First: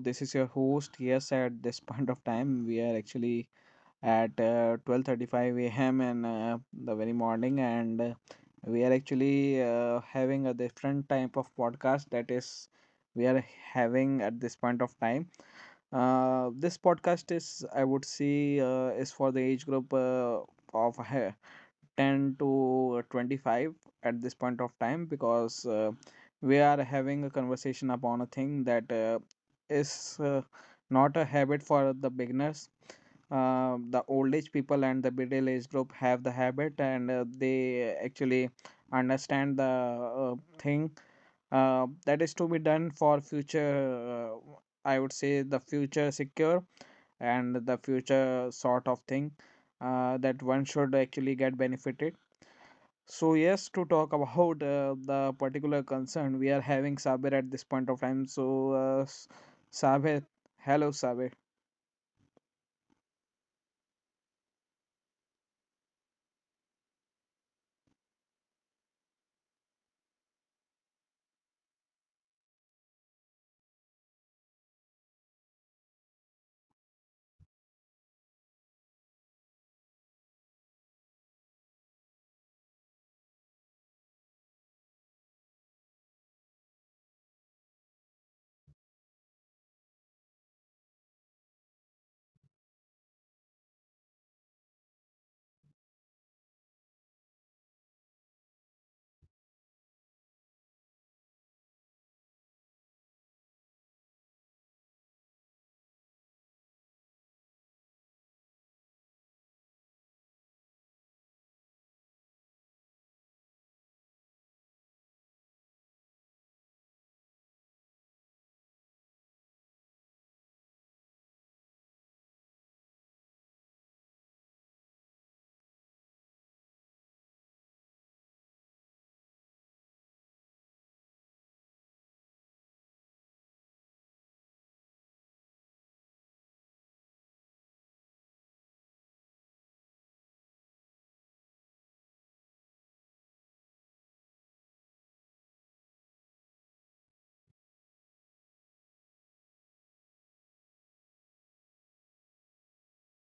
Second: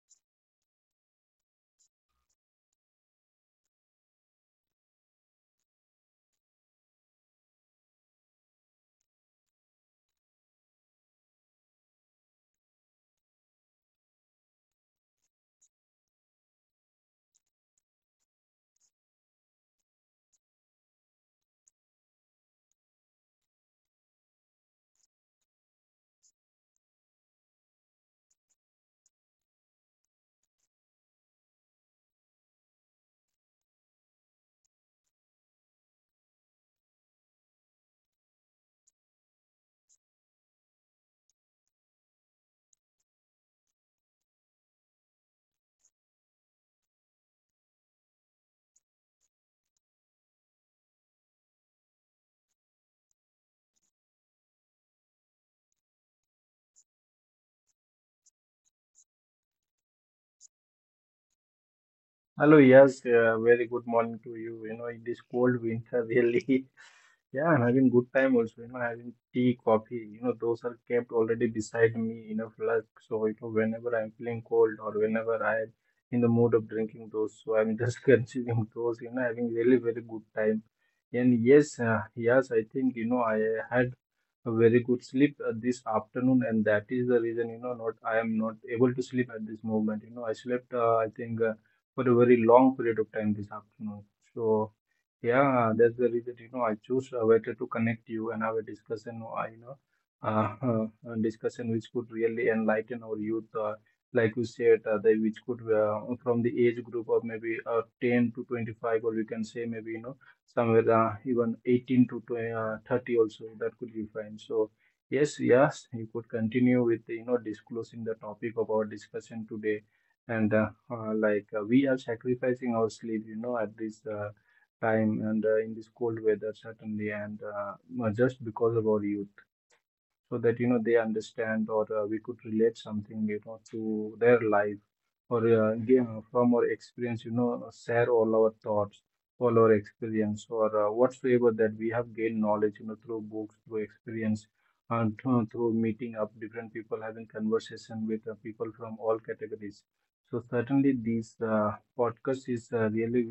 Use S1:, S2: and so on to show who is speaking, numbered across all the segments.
S1: this is your host. Yes, at this point of time, we are actually at 12:35 a.m. in the very morning, and we are actually having a different type of podcast that is we are having at this point of time. This podcast is, I would say, is for the age group of he- 10 to 25 at this point of time because we are having a conversation upon a thing that is not a habit for the beginners, the old age people and the middle age group have the habit and they actually understand the thing that is to be done for future. uh, I would say the future secure and the future sort of thing that one should actually get benefited. So yes, to talk about the particular concern, we are having Sabir at this point of time. So Sabir, hello Sabir.
S2: Hello, yes, very good morning to you. You know, in this cold winter, really, yeah, I'm having good time also. You know, having tea, coffee. You know, those are kept already beside me in a flask. So, you know, whenever I'm feeling cold or whenever I'm in the mood of drinking those, so I'm just consuming those. You know, having really very good time. And yes, yes, I think you know I had a very good sleep this afternoon, and that is the reason you know not I am not able to sleep at this moment. You know, I slept I think. For a very long period of time this afternoon. So yeah, that's the reason you know I choose a better to connect you and have a discussion. You know, a discussion which could really enlighten our youth. Like you said, they, which could from the age group of maybe 10 to 25, or we can say maybe you know somewhere even 18 to 20, 30 also that could be fine. So yes, yes, you could continue with you know disclosing the topic of our discussion today and like we are sacrificing our sleep you know at this time and in this cold weather, certainly, and just because of our youth, so that you know they understand or we could relate something you know to their life, or give from our experience you know, share all our thoughts, all our experience, or whatsoever that we have gained knowledge you know through books, through experience, and through meeting up different people, having conversation with people from all categories. So certainly this podcast is really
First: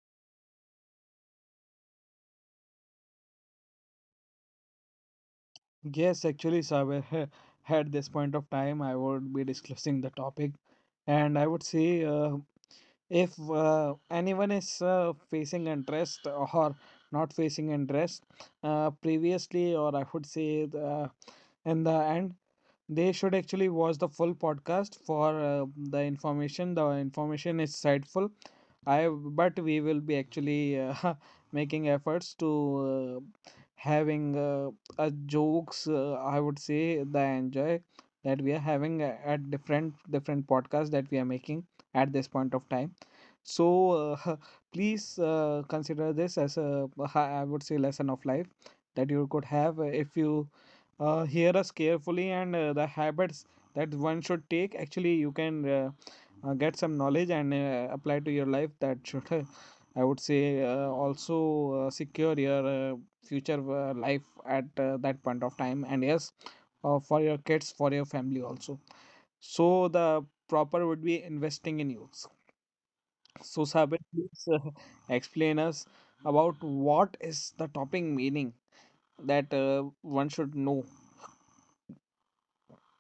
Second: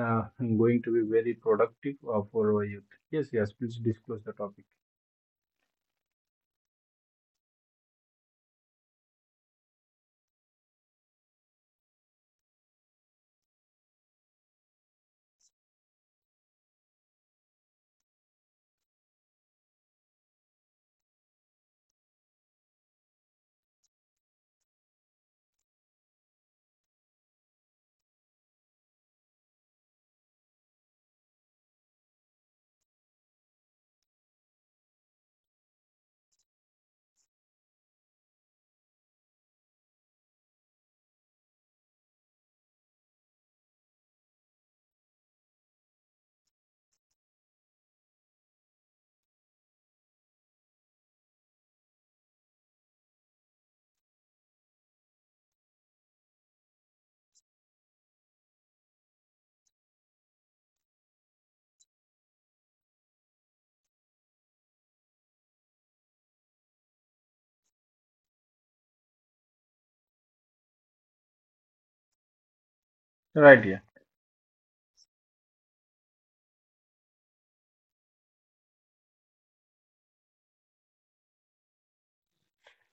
S2: uh, going to be very productive for our youth. Yes, yes, please disclose the topic.
S1: Yes, actually Sabir, at this point of time, I would be discussing the topic, and I would say, if anyone is facing interest or not facing interest, previously or I would say in the end they should actually watch the full podcast for the information. The information is insightful. I but we will be actually making efforts to having a jokes. I would say the enjoy that we are having at different podcasts that we are making at this point of time. So please consider this as a I would say lesson of life that you could have if you hear us carefully and the habits that one should take. Actually, you can get some knowledge and apply to your life. That should I would say also secure your future life at that point of time. And yes, for your kids, for your family also. So the proper would be investing in you. So,
S2: Right, yeah.
S1: Sabir, please explain us about what is the topping meaning that one should know.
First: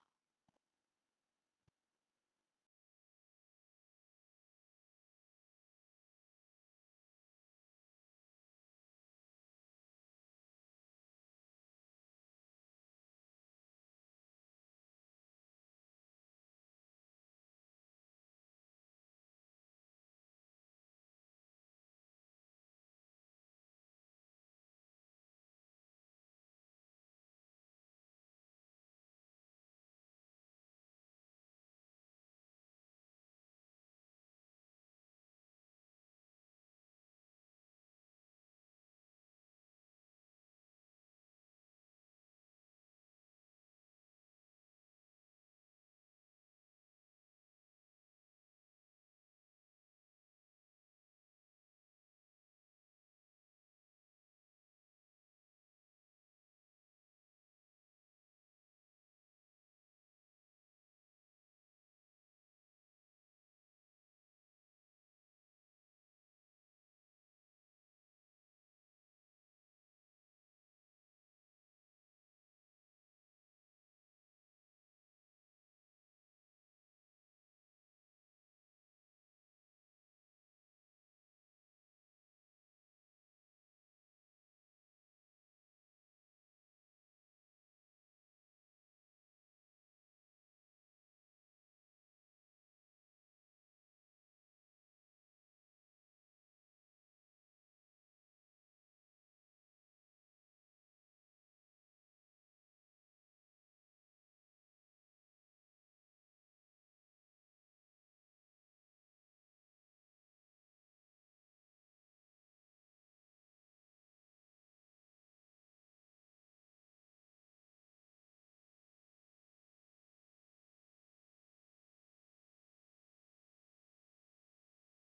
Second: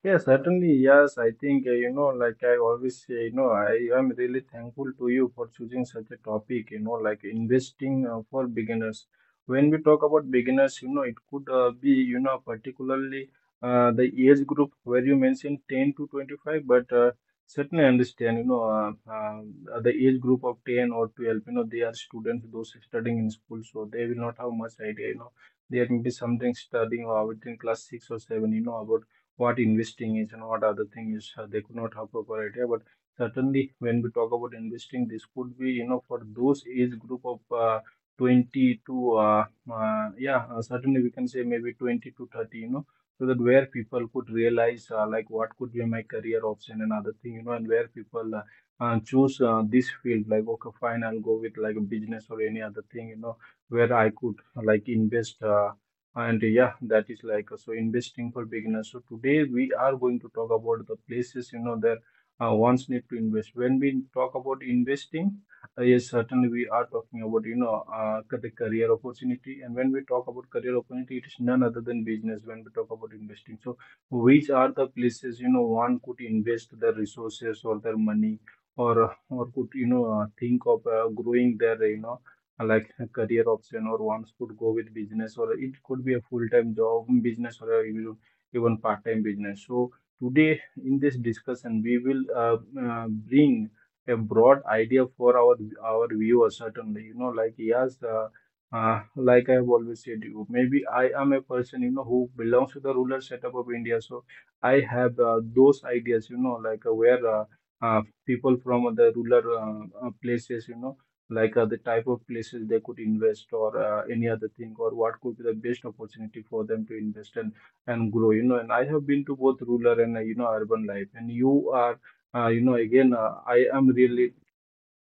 S2: Yeah, certainly. Yes, I think, you know, like I always say, you know, I am really thankful to you for choosing such a topic, you know, like investing for beginners. When we talk about beginners, you know, it could be, you know, particularly the age group where you mentioned 10 to 25, but certainly understand, you know, the age group of 10 or 12, you know, they are students, those studying in school, so they will not have much idea, you know, there may be something studying or within class six or seven, you know, about what investing is and what other thing is. They could not have proper idea, but certainly when we talk about investing, this could be you know for those age group of 20 to yeah certainly we can say maybe 20 to 30, you know, so that where people could realize like what could be my career option and other thing, you know, and where people choose this field, like okay fine, I'll go with like a business or any other thing, you know, where I could like invest. And yeah, that is like so investing for beginners. So today we are going to talk about the places you know that ones need to invest. When we talk about investing, yes, certainly we are talking about you know the career opportunity. And when we talk about career opportunity, it is none other than business. When we talk about investing, so which are the places you know one could invest their resources or their money, or could you know think of growing their, you know, like a career option, or ones could go with business, or it could be a full-time job business, or even part-time business. So today in this discussion we will bring a broad idea for our viewers, certainly, you know, like yes, like I have always said, you maybe I am a person you know who belongs to the rural setup of India, so I have those ideas you know like where people from the rural places, you know, like the type of places they could invest, or any other thing, or what could be the best opportunity for them to invest and grow, you know. And I have been to both rural and you know urban life, and you are you know again I am really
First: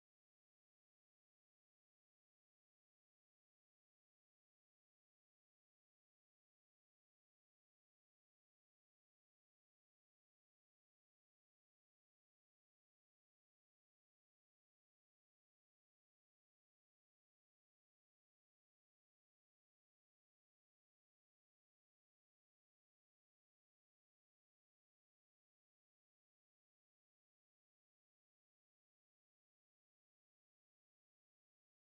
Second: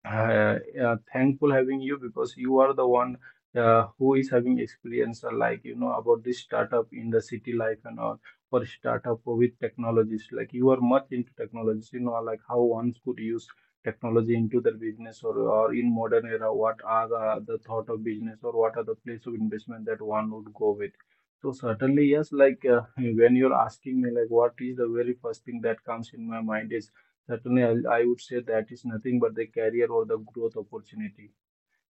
S2: thankful having you, because you are the one who is having experience like you know about this startup in the city life and all, or startup with technologies, like you are much into technologies, you know, like how one could use technology into their business, or in modern era what are the thought of business, or what are the place of investment that one would go with. So certainly yes, like when you're asking me like what is the very first thing that comes in my mind is, certainly, I would say that is nothing but the career or the growth opportunity.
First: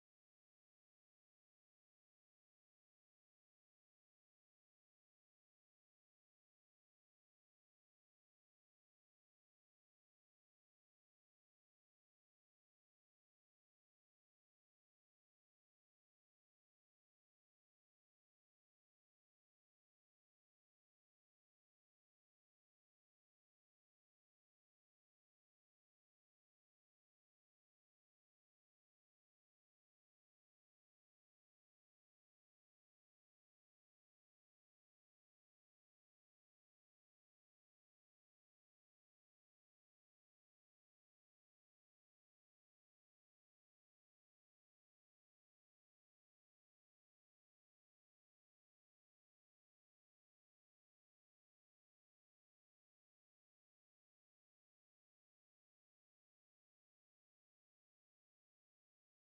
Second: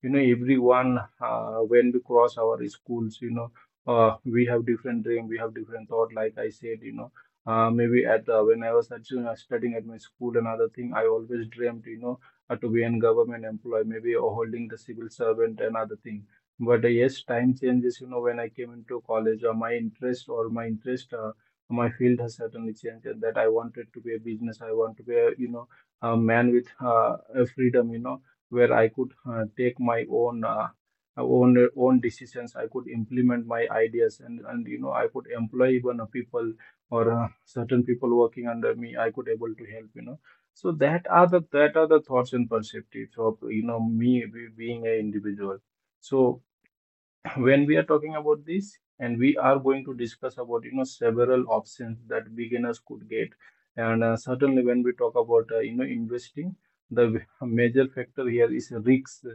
S2: You know everyone, when we cross our schools, you know we have different dream, we have different thought. Like I said, you know, maybe at when I was at, studying at my school, another thing I always dreamed, you know, to be a government employee maybe, or holding the civil servant, another thing. But yes, time changes, you know, when I came into college, my interest my field has certainly changed, and that I wanted to be a business, I want to be a you know a man with a freedom, you know, where I could take my own decisions. I could implement my ideas, and you know I could employ even a people or certain people working under me. I could able to help. You know, so that are the thoughts and perspectives of you know me being a individual. So when we are talking about this, and we are going to discuss about you know several options that beginners could get, and certainly when we talk about you know investing, the major factor here is risks.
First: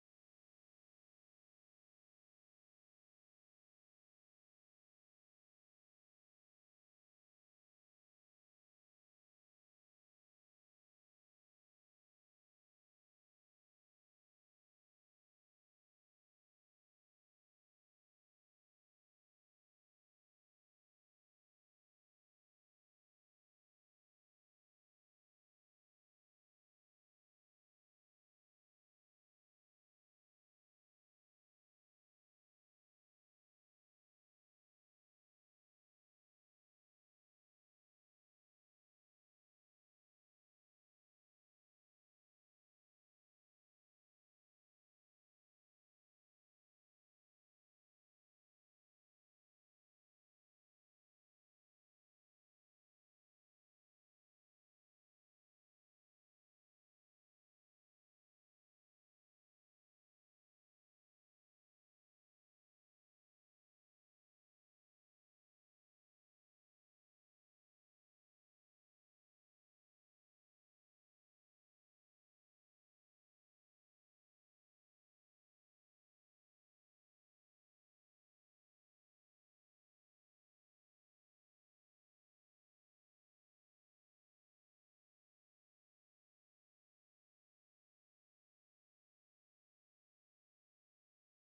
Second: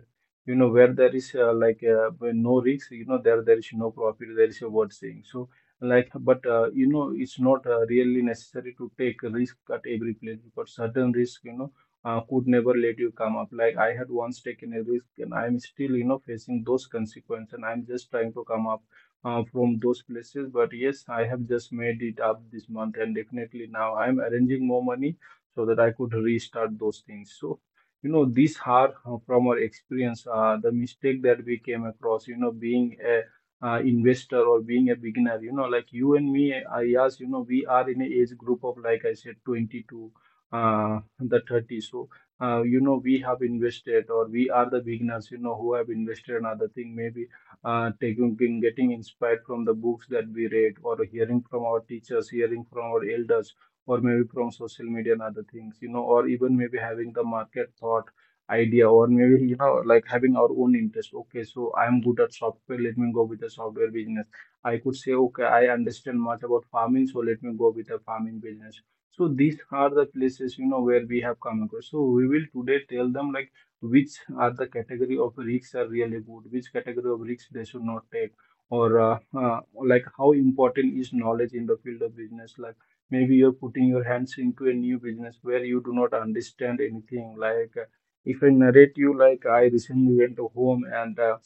S2: You know, where there is where no risk, you know, there is no profit, there is a word saying so. Like, but you know it's not really necessary to take a risk at every place, because certain risk, you know, could never let you come up. Like I had once taken a risk, and I'm still, you know, facing those consequences. And I'm just trying to come up from those places. But yes, I have just made it up this month, and definitely now I'm arranging more money so that I could restart those things. So, you know, these are from our experience the mistake that we came across. You know, being a investor, or being a beginner, you know, like you and me, I yes you know we are in a age group of like I said 22 the 30. So you know we have invested, or we are the beginners, you know, who have invested in other thing, maybe taking getting getting inspired from the books that we read, or hearing from our teachers, hearing from our elders, or maybe from social media and other things, you know, or even maybe having the market thought idea, or maybe, you know, like having our own interest, okay, so I'm good at software, let me go with the software business. I could say, okay, I understand much about farming, so let me go with the farming business. So these are the places, you know, where we have come across. So we will today tell them like which are the category of risks are really good, which category of risks they should not take, or like how important is knowledge in the field of business. Like maybe you're putting your hands into a new business where you do not understand anything. Like if I narrate you, like I recently went to home, and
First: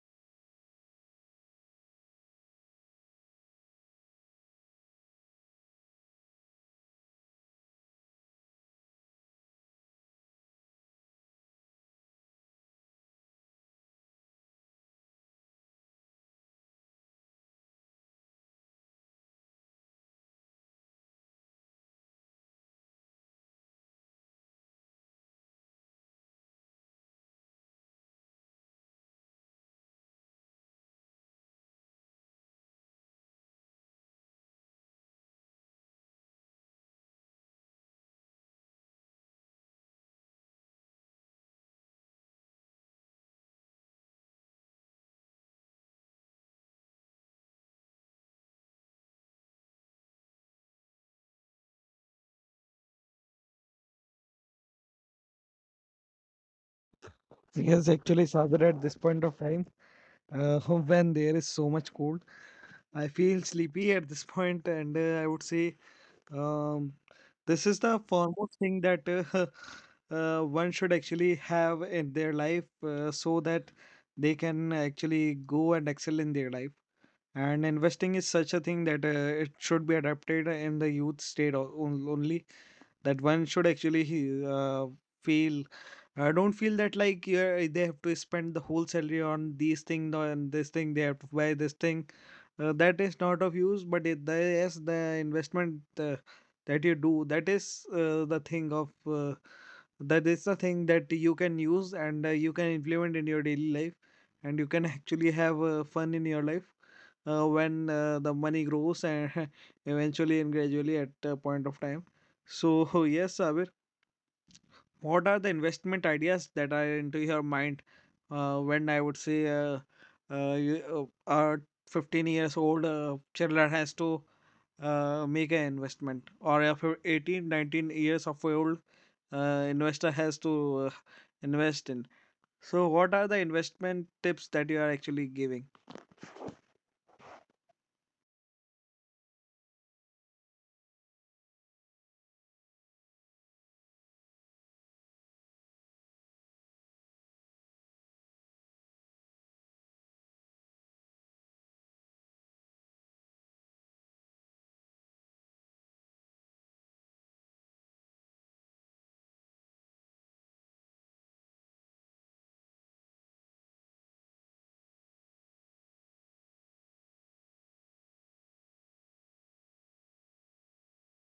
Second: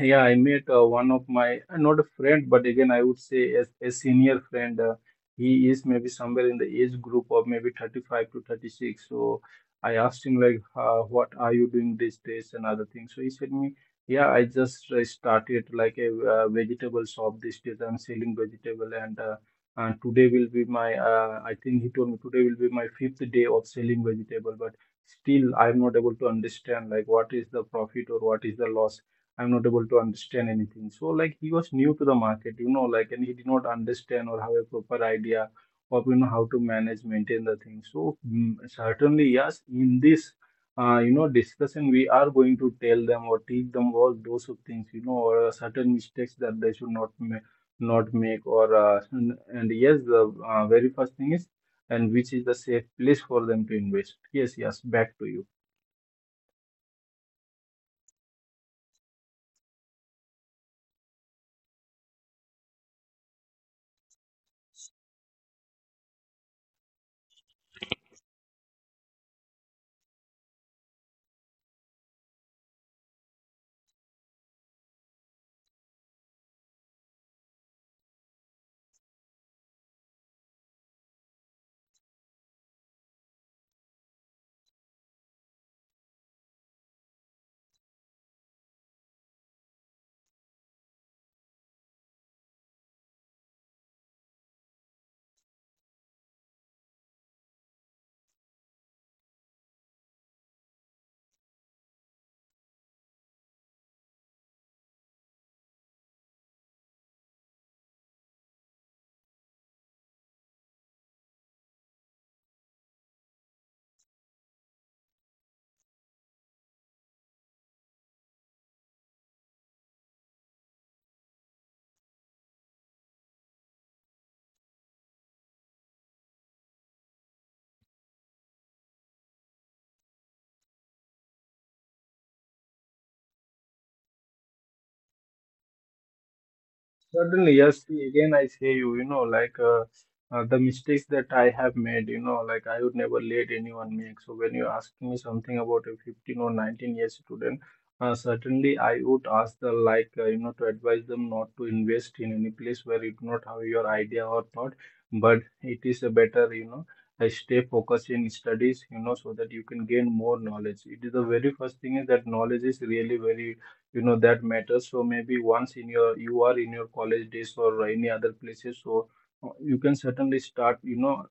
S2: yeah, I met one of my, not a friend, but again, I would say as a senior friend. He is maybe somewhere in the age group of maybe 35 to 36. So I asked him like, what are you doing these days and other things. So he said me, yeah, I just started like a vegetable shop these days. I'm selling vegetable and today will be my, I think he told me today will be my fifth day of selling vegetable, but still I'm not able to understand like what is the profit or what is the loss. I'm not able to understand anything. So like he was new to the market, you know, like and he did not understand or have a proper idea of, you know, how to manage, maintain the thing. So certainly yes, in this you know discussion we are going to tell them or teach them all those of things, you know, or certain mistakes that they should not make or and yes, the very first thing is, and which is the safe place for them to invest. Yes, yes, back to you.
S1: Yes, actually, Sagar, at this point of time, uh, when there is so much cold, I feel sleepy at this point, and I would say, um, this is the foremost thing that one should actually have in their life so that they can actually go and excel in their life. And investing is such a thing that it should be adapted in the youth state only. That one should actually feel. I don't feel that like yeah, they have to spend the whole salary on these thing no, and this thing. They have to buy this thing. That is not of use. But yes, the investment that you do, that is the thing of that is the thing that you can use and you can implement in your daily life, and you can actually have fun in your life when the money grows and eventually and gradually at a point of time. So yes, Sabir, what are the investment ideas that are into your mind when I would say you, our 15 years old children has to make an investment or a 18, 19 years of old investor has to invest in. So what are the investment tips that you are actually giving?
S2: Certainly, yes. See, again, I say you, you know, like the mistakes that I have made, you know, like I would never let anyone make. So when you ask me something about a 15 or 19 years student, certainly I would ask the like, you know, to advise them not to invest in any place where you do not have your idea or thought, but it is a better, you know, I stay focused in studies, you know, so that you can gain more knowledge. It is the very first thing is that knowledge is really very, you know, that matters. So maybe once in your, you are in your college days or any other places, so you can certainly start, you know,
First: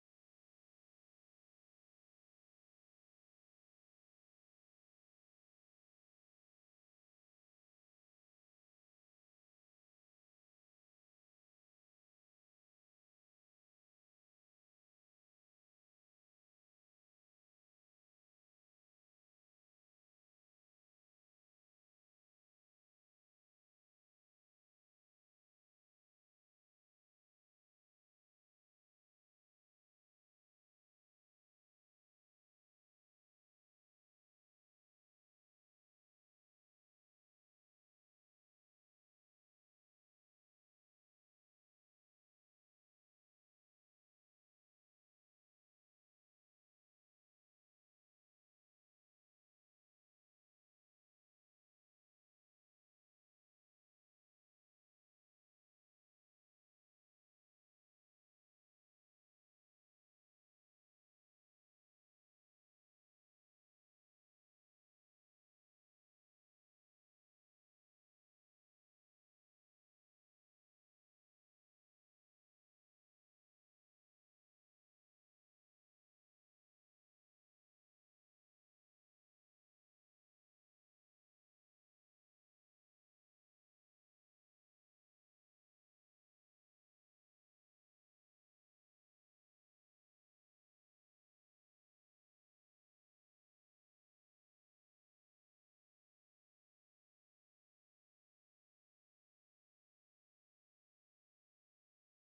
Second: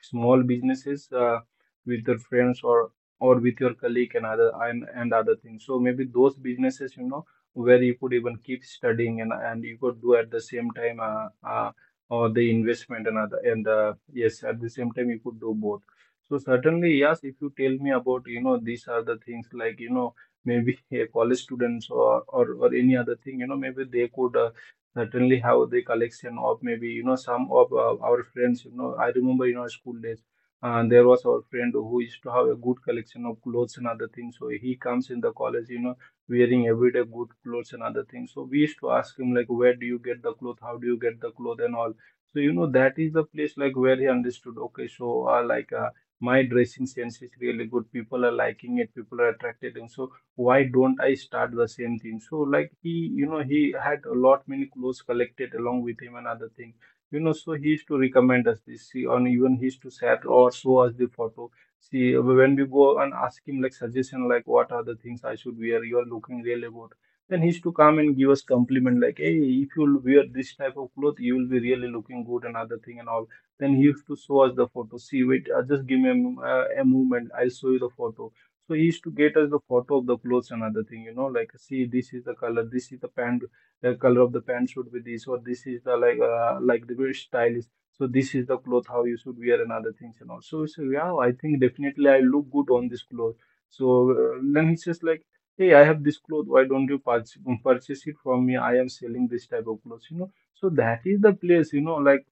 S2: small businesses with your friends or with your colleague and other and other things. So maybe those businesses, you know, where you could even keep studying and you could do at the same time, or the investment and other, and yes, at the same time you could do both. So certainly yes, if you tell me about, you know, these are the things, like, you know, maybe a college students or any other thing, you know, maybe they could certainly have the collection of maybe, you know, some of our friends. You know, I remember in our school days there was our friend who used to have a good collection of clothes and other things. So he comes in the college, you know, wearing everyday good clothes and other things. So we used to ask him like, where do you get the cloth, how do you get the cloth and all? So you know, that is the place like where he understood okay, so like my dressing sense is really good, people are liking it, people are attracted, and so why don't I start the same thing? So like he, you know, he had a lot many clothes collected along with him and other thing. You know, so he used to recommend us this, see, on even he used to share or show us the photo. See, when we go and ask him like suggestion, like what are the things I should wear, you are looking really good. Then he used to come and give us compliment like, hey, if you wear this type of cloth, you will be really looking good and other thing and all. Then he used to show us the photo. See, wait, just give me a, a moment. I'll show you the photo. So he used to get us the photo of the clothes and other thing, you know, like, see, this is the color, this is the pant, the color of the pant should be this, or this is the like, like the very style is. So this is the cloth how you should wear and other things and all. So, so yeah, I think definitely I look good on this cloth. So then he's just like, hey, I have this cloth. Why don't you purchase it from me? I am selling this type of clothes, you know. So that is the place, you know, like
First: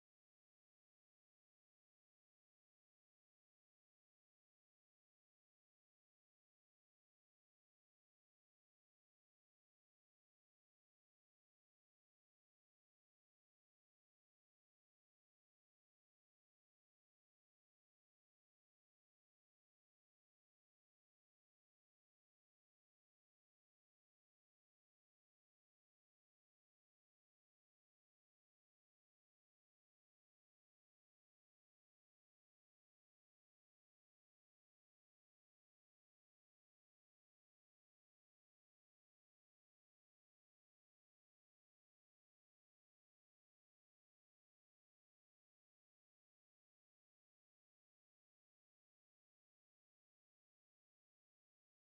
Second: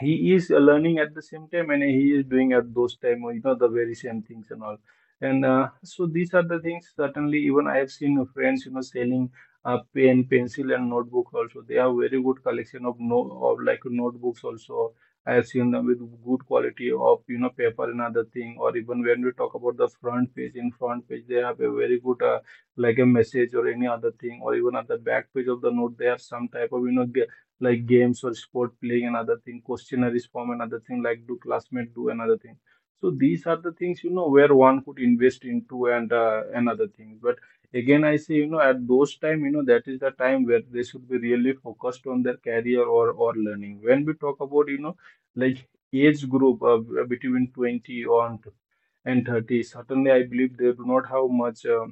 S2: he is learning at the same time, and he is doing at those time, you know, the very same things and all. And so these are the things, certainly even I have seen friends, you know, selling pen, pencil, and notebook also. They have very good collection of no of like notebooks also. I have seen them with good quality of, you know, paper and other thing. Or even when we talk about the front page, in front page they have a very good, like a message or any other thing, or even at the back page of the note they have some type of, you know, like games or sport playing another thing, questionnaires form another thing, like do classmate do another thing. So these are the things, you know, where one could invest into and another thing. But again I say, you know, at those time, you know, that is the time where they should be really focused on their career or learning. When we talk about, you know, like age group between 20 on and 30, certainly I believe they do not have much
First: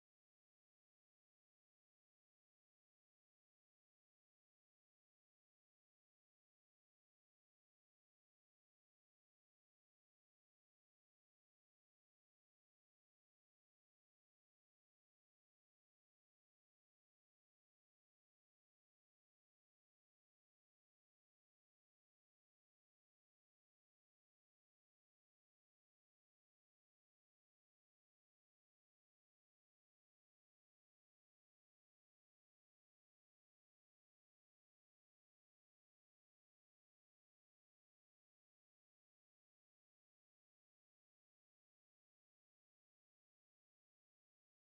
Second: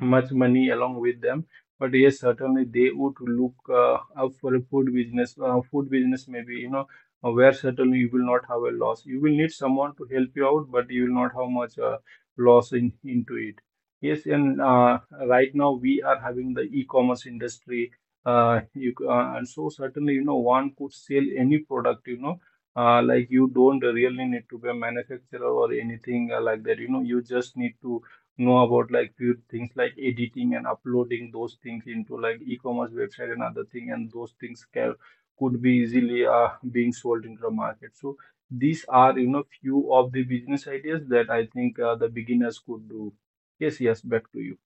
S2: much money along with them. But yes, certainly they would look up for a food business. Food business, maybe, you know, where certainly you will not have a loss. You will need someone to help you out, but you will not have much loss in into it. Yes, and right now we are having the e commerce industry. And so certainly, you know, one could sell any product. You know. Like, you don't really need to be a manufacturer or anything like that. You know, you just need to know about like few things like editing and uploading those things into like e-commerce website and other thing, and those things can could be easily being sold into the market. So these are, you know, few of the business ideas that I think the beginners could do. Yes, yes, back to you.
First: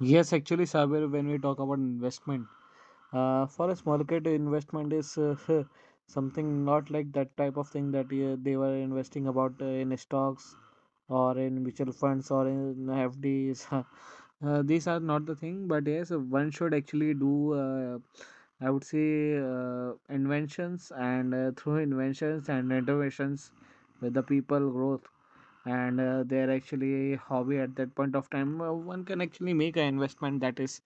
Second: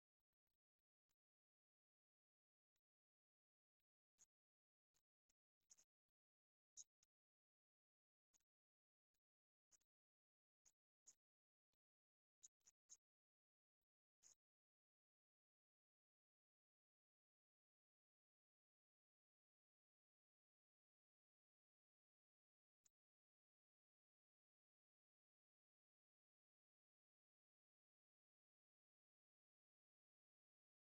S1: Yes, actually, Sabir, when we talk about investment. For a small kid, investment is something not like that type of thing that they were investing about in stocks or in mutual funds or in FDs. These are not the thing, but yes, one should actually do. I would say inventions and through inventions and innovations with the people growth and they're actually a hobby at that point of time. One can actually make an investment that is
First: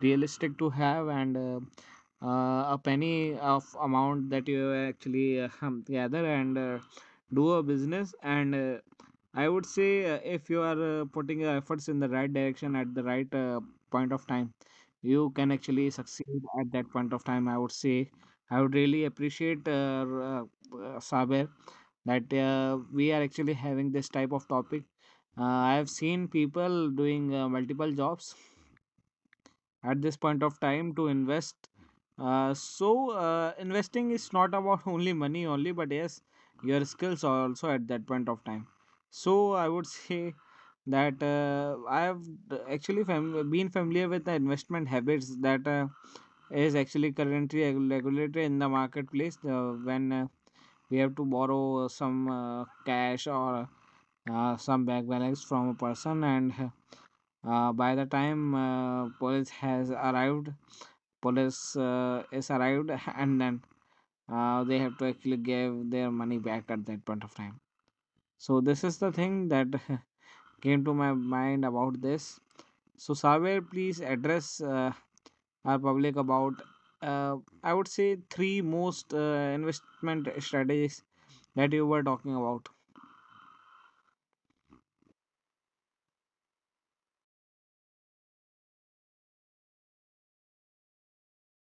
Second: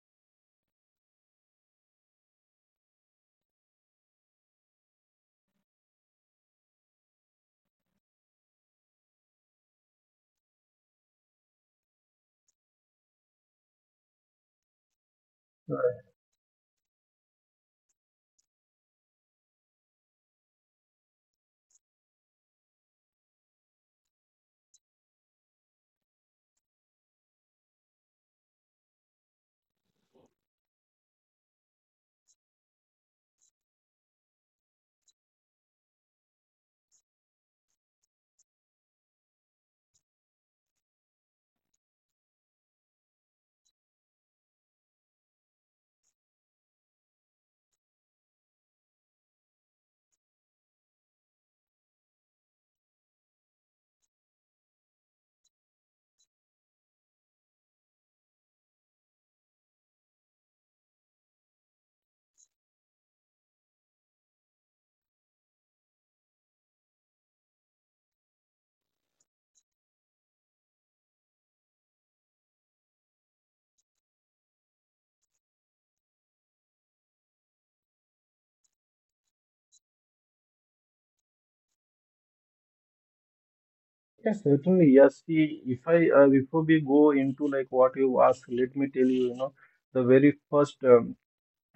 S1: realistic to have and a penny of amount that you actually gather and do a business and I would say if you are putting your efforts in the right direction at the right point of time you can
S2: Uh,
S1: actually succeed at that point of time, I would say. I would really appreciate, Saber, that we are actually having this type of topic. I have seen people doing multiple jobs at this point of time to invest. Investing is not about only money only, but yes, your skills are also at that point of time. So I would say that, actually been familiar with the investment habits that is actually currently regulated in the marketplace when we have to borrow some cash or some bank balance from a person and by the time police has arrived, police is arrived and then they have to actually give their money back at that point of time. So this is the thing that came to my mind about this. So Saber, please address our public about uh, I would say three most investment strategies that you were talking about.
S2: Yes, certainly. Yes, see, if I before we go into like what you asked, let me tell you, you know, the very first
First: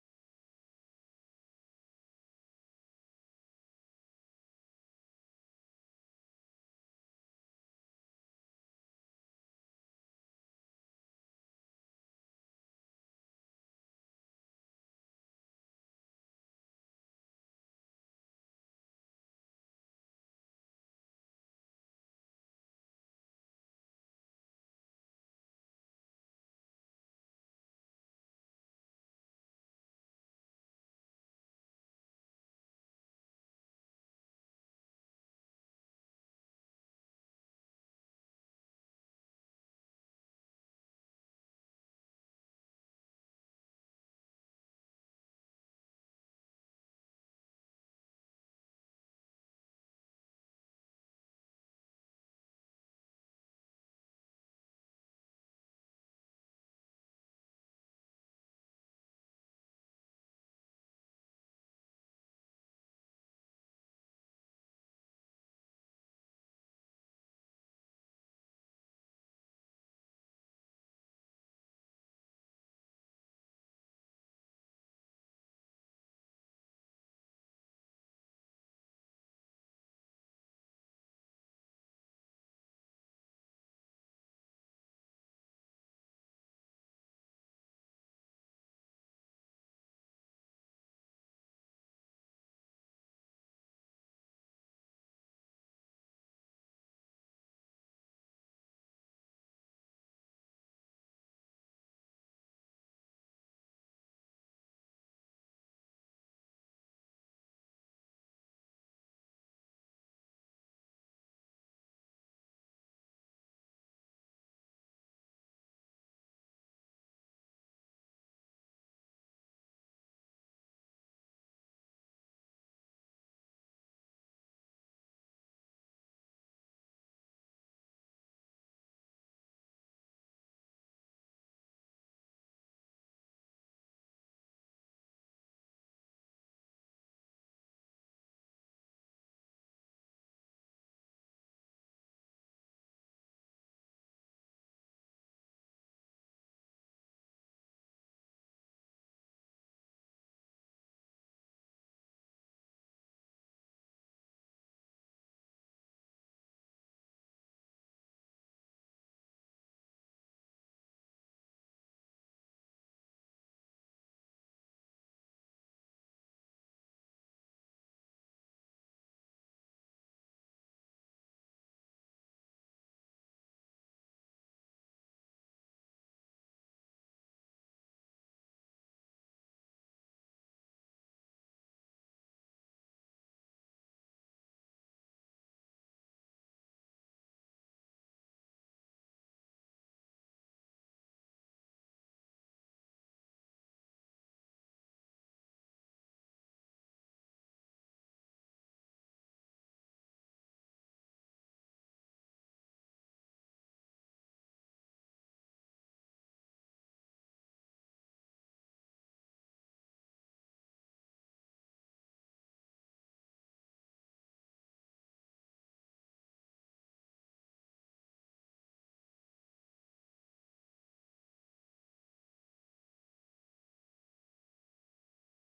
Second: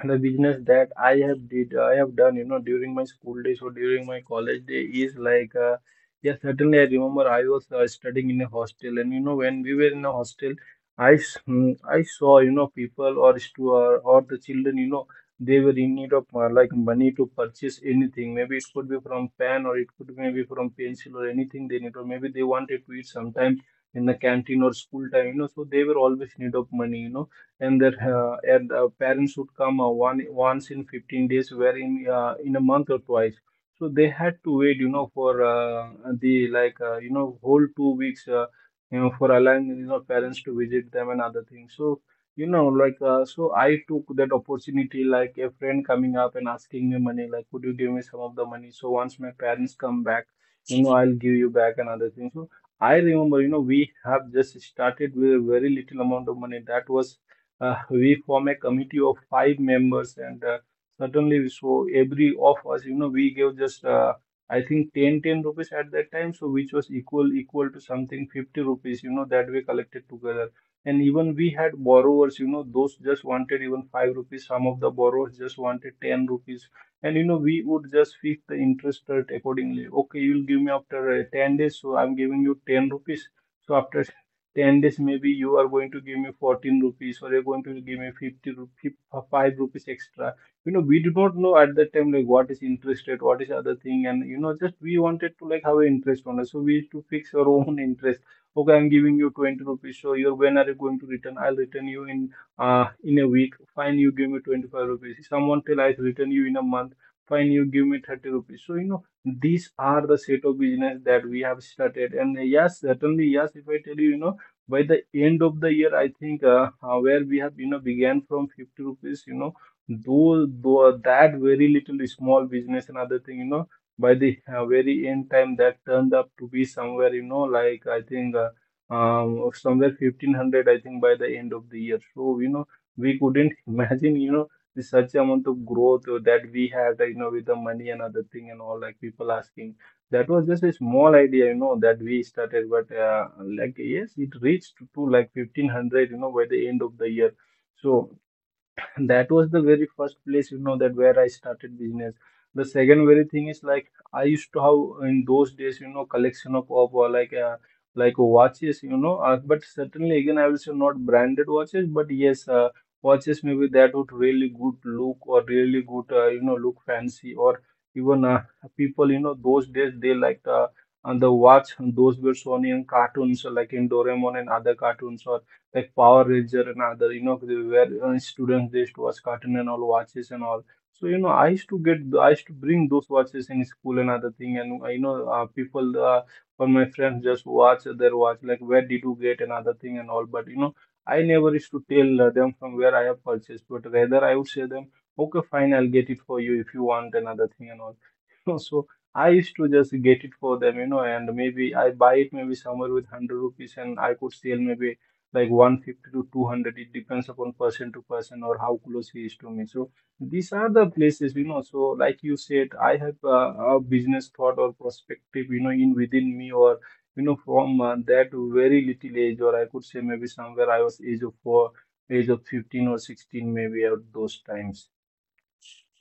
S2: the business that I have done you know during my school days or during my college day is like yeah, certainly I remember I was studying in a hostel, and you know, when we were in a hostel I saw, you know, people or the children, you know, they were in need of like money to purchase anything. Maybe it could be from pen or it could maybe from pencil or anything they need, or maybe they wanted to eat sometime in the canteen or school time, you know. So they were always in need of money, you know. And that parents would come one once in 15 days, where in a month or twice. So they had to wait, you know, for the like you know whole 2 weeks, you know, for allowing you know parents to visit them and other things. So you know, like so I took that opportunity, like a friend coming up and asking me money, like, could you give me some of the money? So once my parents come back, you know, I'll give you back and other things. So I remember, you know, we have just started with a very little amount of money. That was we form a committee of five members and certainly so every of us, you know, we gave just I think ten rupees at that time, so which was equal to something 50 rupees, you know, that we collected together. And even we had borrowers, you know, those just wanted even 5 rupees, some of the borrowers just wanted 10 rupees. And, you know, we would just fix the interest rate accordingly. Okay, you will give me after 10 days, so I'm giving you 10 rupees. So after 10 days, maybe you are going to give me 14 rupees, or you're going to give me 50 rupees, 5 rupees extra. You know, we did not know at that time like what is interest rate, what is other thing. And, you know, just we wanted to like have an interest on it, so we used to fix our own interest. Okay, I'm giving you 20 rupees, so you're when are you going to return? I'll return you in a week. Fine, you give me 25 rupees. Someone tell, I return you in a month. Fine, you give me 30 rupees. So, you know, these are the set of business that we have started. And yes, certainly, yes, if I tell you, you know, by the end of the year, I think where we have, you know, began from 50 rupees, you know, though that very little small business and other thing, you know, by the very end time, that turned up to be somewhere, you know, like I think somewhere 1,500, I think, by the end of the year. So, you know, we couldn't imagine, you know, the such amount of growth that we had, you know, with the money and other thing and all, like people asking. That was just a small idea, you know, that we started, but like, yes, it reached to like 1,500, you know, by the end of the year. So that was the very first place, you know, that where I started business. The second very thing is like I used to have in those days, you know, collection of like watches, you know. But certainly, again, I will say not branded watches, but yes, watches maybe that would really good look, or really good, you know, look fancy, or even people, you know, those days they like, and the watch, those were shown in cartoons, like in Doraemon and other cartoons, or like Power Ranger and other, you know, they where students they used to watch cartoon and all, watches and all. So, you know, I used to bring those watches in school and other thing, and you know, people, or my friends just watch their watch, like where did you get another thing and all. But, you know, I never used to tell them from where I have purchased, but rather I would say them, okay, fine, I'll get it for you if you want another thing and all. So I used to just get it for them, you know, and maybe I buy it maybe somewhere with 100 rupees, and I could sell maybe like 150 to 200. It depends upon person to person, or how close he is to me. So these are the places, you know. So like you said, I have a business thought or perspective, you know, in within me, or, you know, from that very little age, or I could say maybe somewhere I was age of four, age of 15 or 16 maybe at those times.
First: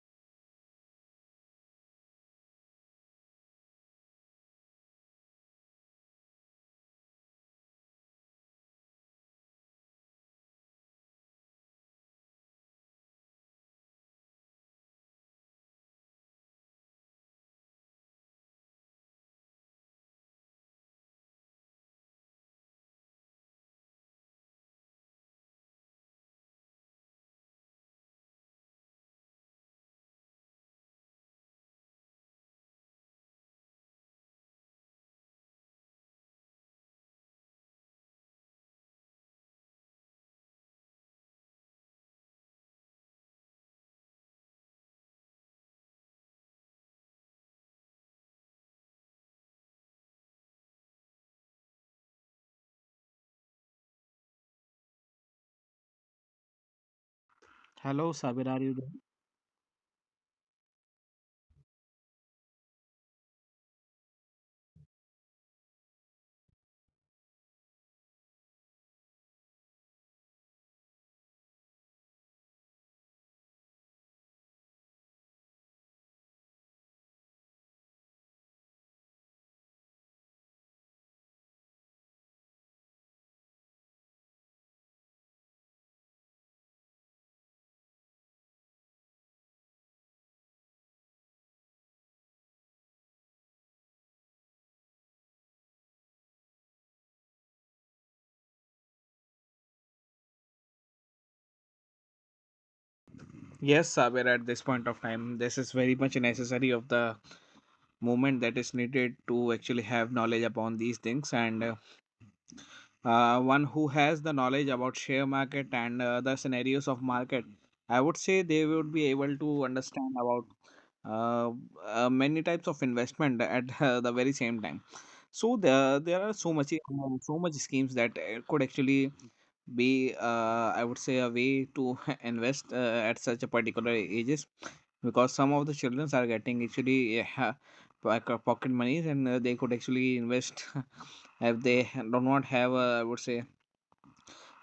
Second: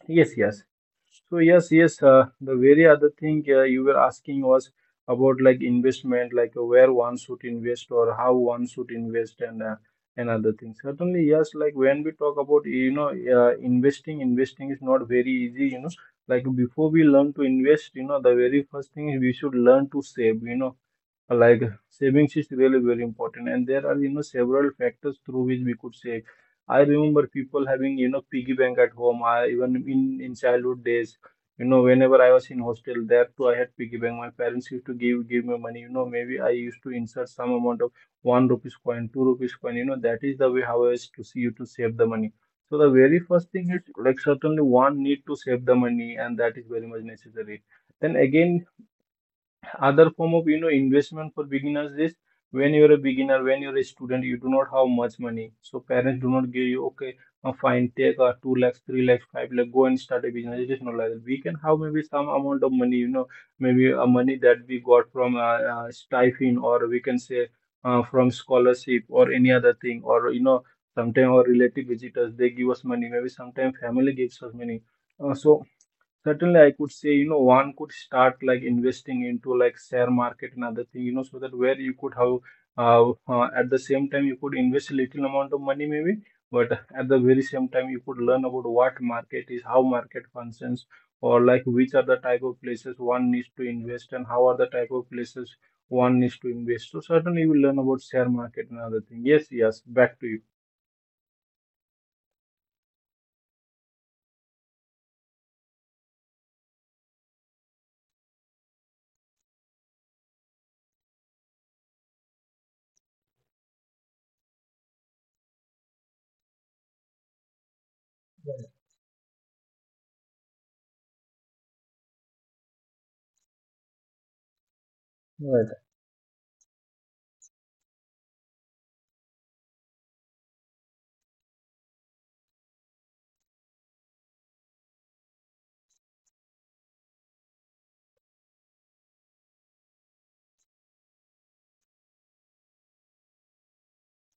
S2: Yes, yes. So yes, yes. The very other thing you were asking was about like investment, like where one should invest or how one should invest, and other things. Certainly, yes. Like when we talk about, you know, investing, investing is not very easy. You know, like before we learn to invest, you know, the very first thing is we should learn to save. You know, like savings is really very important, and there are, you know, several factors through which we could save. I remember people having, you know, piggy bank at home. I even in childhood days, you know, whenever I was in hostel, there too I had piggy bank. My parents used to give me money, you know, maybe I used to insert some amount of one rupees coin, two rupees coin, you know. That is the way how I used to see you to save the money. So the very first thing is, like, certainly one need to save the money, and that is very much necessary. Then again, other form of, you know, investment for beginners is, when you're a beginner, when you're a student, you do not have much money, so parents do not give you, okay, fine, take
S1: Hello,
S2: 2
S1: Sabir, are
S2: lakhs,
S1: you
S2: 3
S1: doing?
S2: lakhs, 5 lakhs, go and start a business. It is not like that. We can have maybe some amount of money, you know, maybe a money that we got from stipend, or we can say from scholarship, or any other thing. Or, you know, sometimes our relative visitors, they give us money, maybe sometimes family gives us money. So certainly, I could say, you know, one could start like investing into like share market and other thing, you know, so that where you could have, at the same time, you could invest a little amount of money maybe, but at the very same time you could learn about what market is, how market functions, or like which are the type of places one needs to invest, and how are the type of places one needs to invest. So certainly you will learn about share market and other thing. Yes, yes, back to you.
S1: Yes, Sabir, at this point of time, this is very much necessary of the movement that is needed to actually have knowledge upon these things. And one who has the knowledge about share market and the scenarios of market, I would say they would be able to understand about uh, many types of investment at the very same time. So
S2: Right,
S1: there are so much, so much schemes that could actually be I would say a way to invest at such a particular ages because some of the children are getting actually, yeah, pocket monies and they could actually invest. If they do not have a, I would say,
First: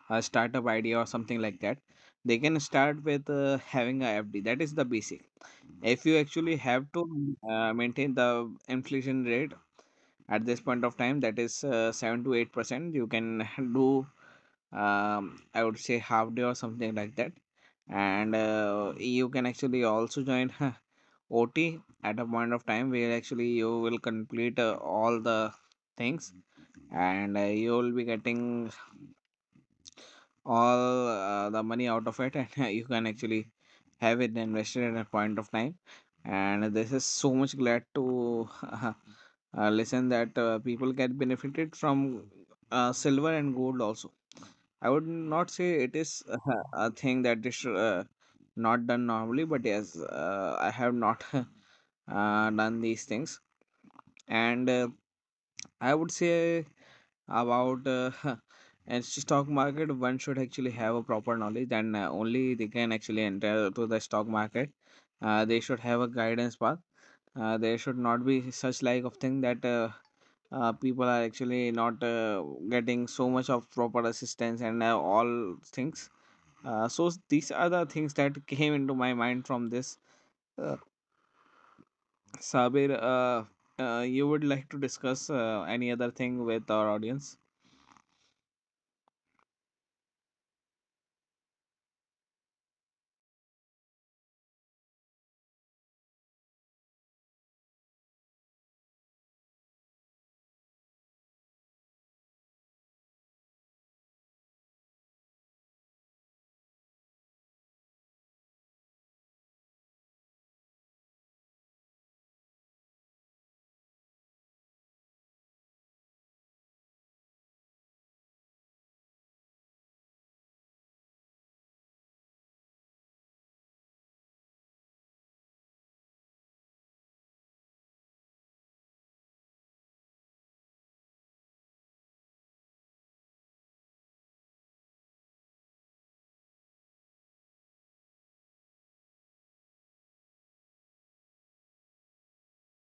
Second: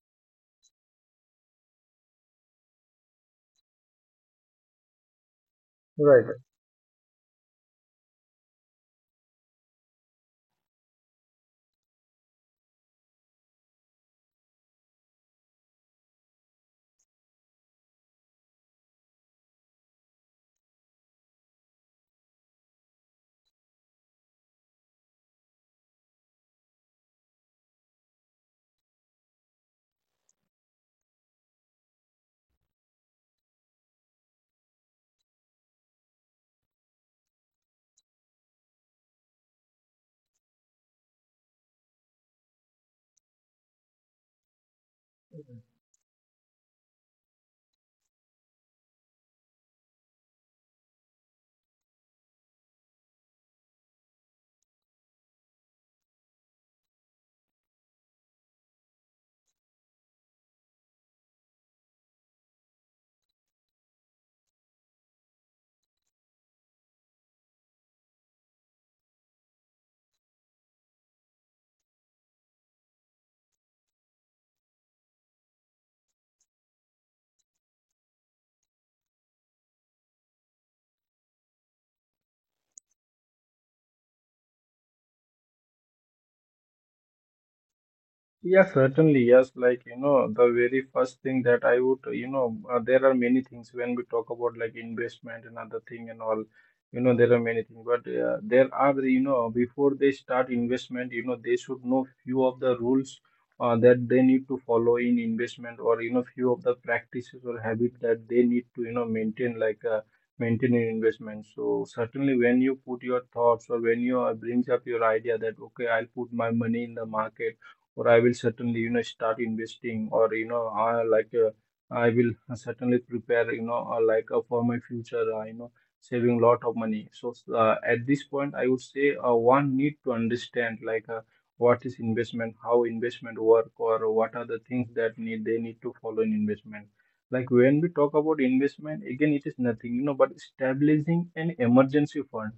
S1: a startup idea or something like that, they can start with having a FD. That is the basic. If you
S2: right.
S1: actually have to maintain the inflation rate at this point of time that is 7 to 8%, you can do I would say half day or something like that, and you can actually also join ot at a point of time where actually you will complete all the things, and you will be getting all the money out of it and you can actually have it invested at a point of time. And this is so much glad to listen that people get benefited from silver and gold also. I would not say it is a thing that is not done normally but yes, I have not done these things. And I would say about and stock market, one should actually have a proper knowledge, and only they can actually enter to the stock market. They should have a guidance path. There should not be such like of thing that people are actually not getting so much of proper assistance and all things. These are the things that came into my mind from this. Uh, Sabir, you would like to discuss any other thing with our audience?
S2: Yeah, certainly. Yes, like, you know, the very first thing that I would, you know, there are many things when we talk about like investment and other thing and all, you know, there are many things, but there are, you know, before they start investment, you know, they should know few of the rules that they need to follow in investment, or, you know, few of the practices or habit that they need to, you know, maintain in investment. So certainly when you put your thoughts or when you brings up your idea that, okay, I'll put my money in the market, or I will certainly, you know, start investing, or, you know, I will certainly prepare, you know, like for my future, you know, saving lot of money. So at this point I would say one need to understand like what is investment, how investment work, or what are the things that need they need to follow in investment. Like when we talk about investment, again it is nothing, you know, but establishing an emergency fund,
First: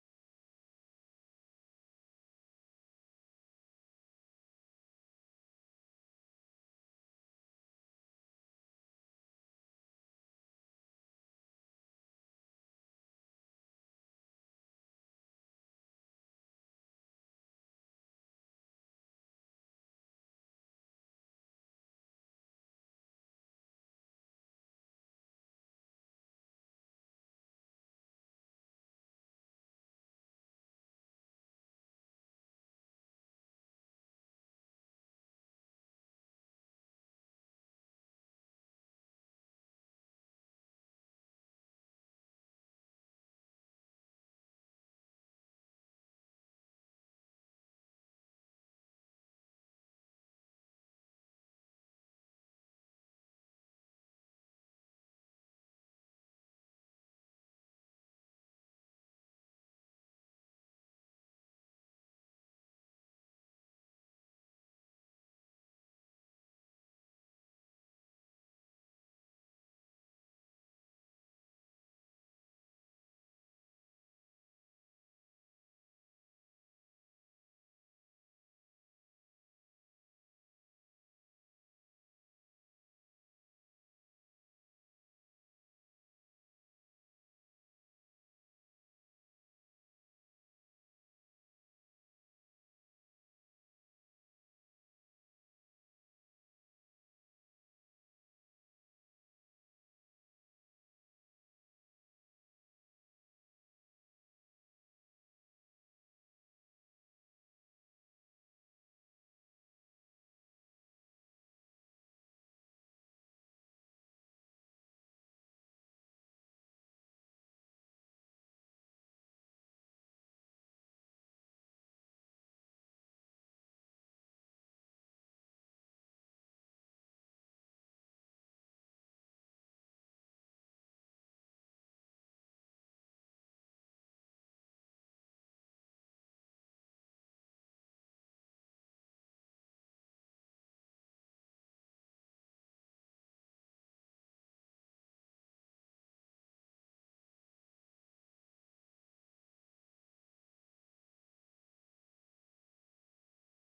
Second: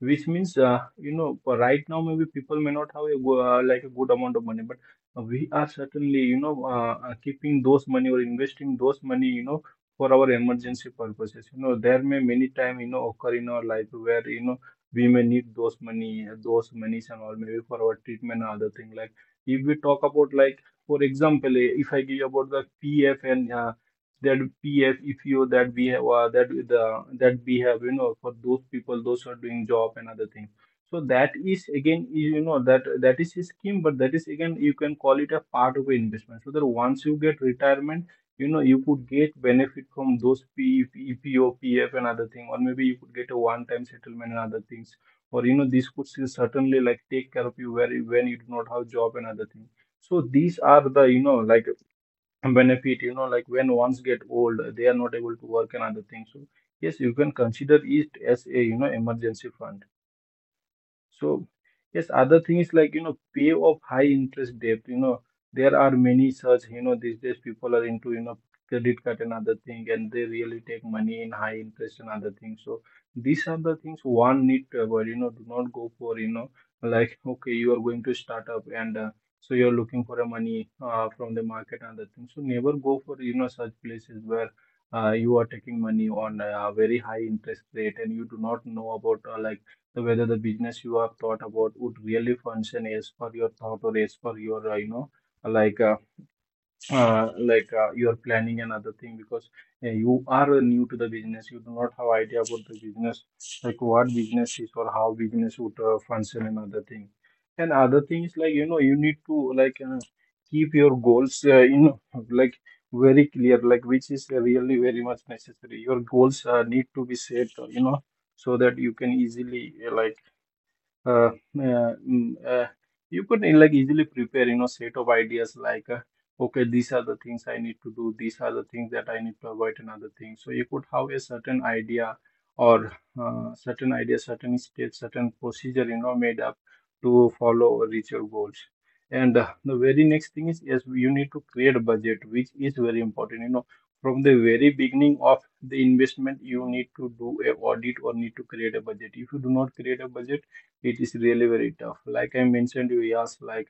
S2: which means you know, for right now maybe people may not have a like a good amount of money, but we are certainly, you know, keeping those money, or investing those money, you know, for our emergency purposes. You know, there may many time, you know, occur in our life where, you know, we may need those money, those monies and all, maybe for our treatment or other thing. Like if we talk about, like, for example, if I give you about the PF and that PFEPO that we have, that we have, you know, for those people, those who are doing job and other things. So that is again, you know, that that is a scheme, but that is again, you can call it a part of an investment. So that once you get retirement, you know, you could get benefit from those PEPOPF and other thing, or maybe you could get a one-time settlement and other things. Or, you know, this could still certainly like take care of you where when you do not have job and other things. So these are the, you know, like benefit, you know, like when ones get old, they are not able to work and other things, so yes, you can consider it as a, you know, emergency fund. So, yes, other thing is like, you know, pay off high interest debt. You know, there are many such, you know, these days people are into, you know, credit card and other thing, and they really take money in high interest and other things. So these are the things one need to avoid, you know, do not go for, you know, like, okay, you are going to start up and so you're looking for a money from the market and other things. So never go for such places where you are taking money on a very high interest rate, and you do not know about whether the business you have thought about would really function as per your thought, or as per your like uh, planning and other thing. Because you are new to the business, you do not have idea about the business, like what business is or how business would function and other thing. And other things, like you need to keep your goals, like very clear, like, which is really very much necessary. Your goals need to be set, so that you can easily uh, uh, mm, uh, you could easily prepare, set of ideas, okay, these are the things I need to do, these are the things that I need to avoid and other things. So you could have a certain idea, or certain steps, certain procedure, made up, to follow or reach your goals. And the very next thing is, yes, you need to create a budget, which is very important. From the very beginning of the investment, you need to do a audit, or need to create a budget. If you do not create a budget, it is really very tough, like I mentioned you. Yes, like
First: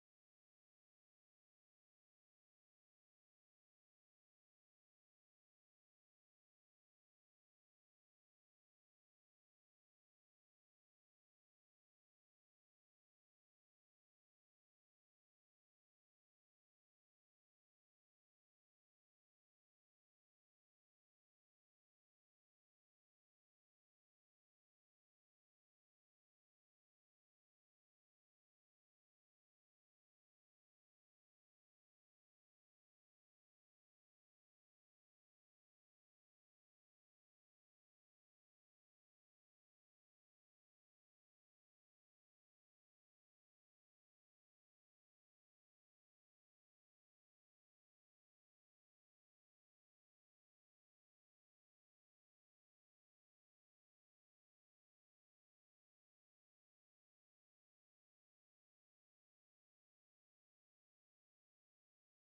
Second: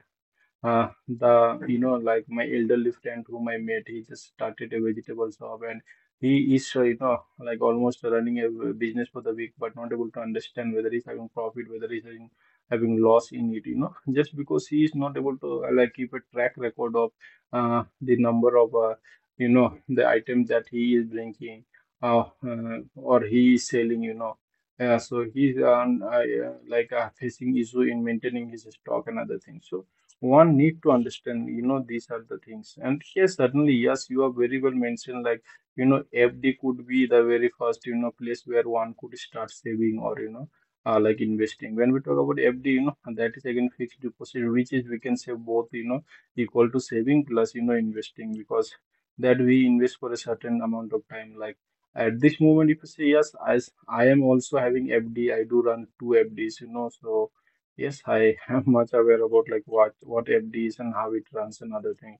S2: the you know like my elderly friend whom I met, he just started a vegetable shop, and he is almost running a business for the week, but not able to understand whether he's having profit, whether he's having loss in it. You know, just because he is not able to keep a track record of the number of, the items that he is bringing or he is selling. You know. Yeah, so he's on, yeah, like facing issue in maintaining his stock and other things. So one need to understand, these are the things. And yes, certainly, yes, you are very well mentioned, like, FD could be the very first, place where one could start saving, or investing. When we talk about FD, that is again fixed deposit, which is, we can say, both, equal to saving plus, investing, because that we invest for a certain amount of time. Like at this moment, if you say, yes, as I am also having FD, I do run two FDs, so yes, I am much aware about like what FD is and how it runs and other thing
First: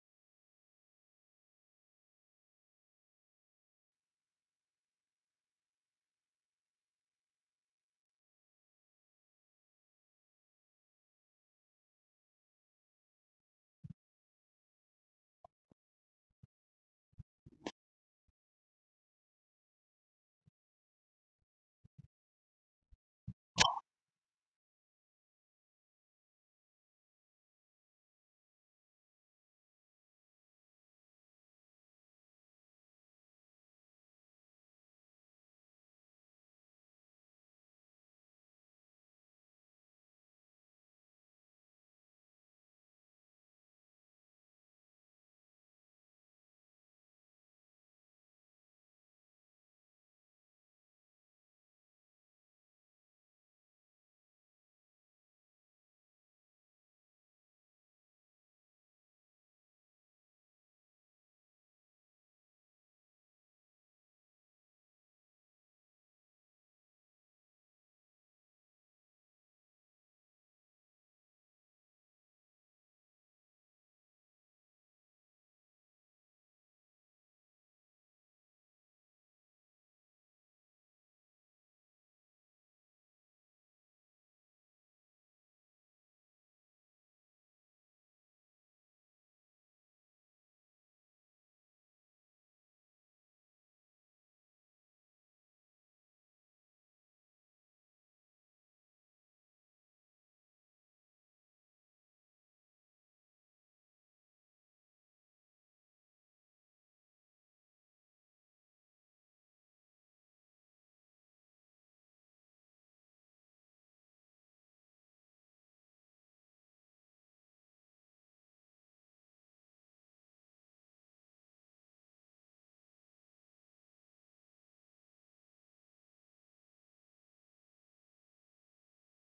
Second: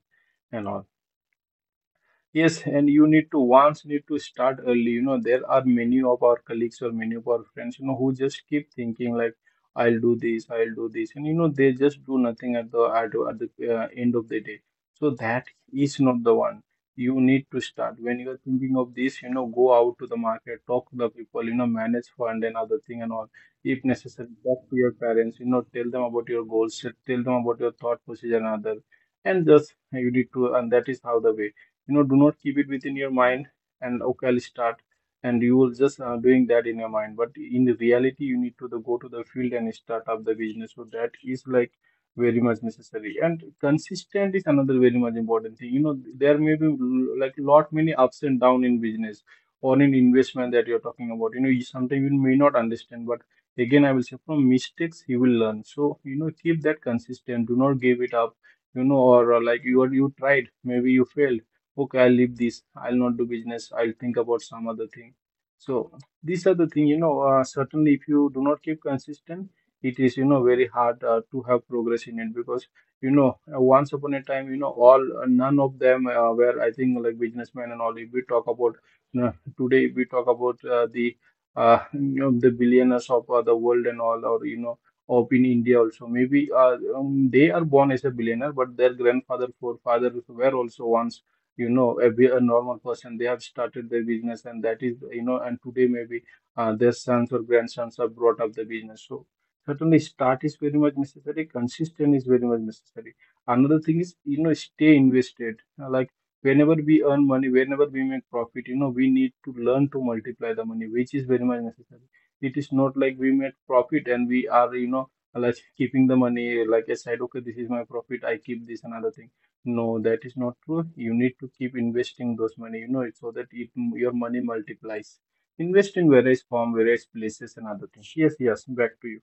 S2: and all. Yes, and you need to, once, need to start early. You know, there are many of our colleagues or many of our friends, who just keep thinking like, I'll do this, and, they just do nothing at the end of the day. So that is not the one. You need to start when you are thinking of this. You know, go out to the market, talk to the people. You know, manage fund and other thing and all. If necessary, talk to your parents. Tell them about your goals, tell them about your thought procedure and other, and just you need to, and that is how the way, do not keep it within your mind and, okay, I'll start, and you will just doing that in your mind. But in the reality, you need to go to the field and start up the business. So that is like very much necessary. And consistent is another very much important thing. There may be like lot many ups and down in business, or in investment that you're talking about. You sometimes you may not understand, but again, I will say from mistakes you will learn. So, keep that consistent, do not give it up. Or like, you are, you tried, maybe you failed, okay, I'll leave this, I'll not do business, I'll think about some other thing. So these are the thing. Certainly, if you do not keep consistent, it is, very hard to have progress in it. Because, once upon a time, all, none of them were, I think, like businessmen and all, if we talk about you. Today, if we talk about the, the billionaires of the world and all, or of in India also. Maybe they are born as a billionaire, but their grandfather, forefathers, were also once, every a normal person, they have started their business, and that is, and today maybe their sons or grandsons have brought up the business. So certainly start is very much necessary, consistent is very much necessary. Another thing is, stay invested. Whenever we earn money, whenever we make profit, we need to learn to multiply the money, which is very much necessary. It is not like we make profit and we are, like keeping the money like aside, okay, this is my profit, I keep this another thing. No, that is not true. You need to keep investing those money, it, so that it your money multiplies. Invest in various form, various places, and other things. Yes, yes. Back to you.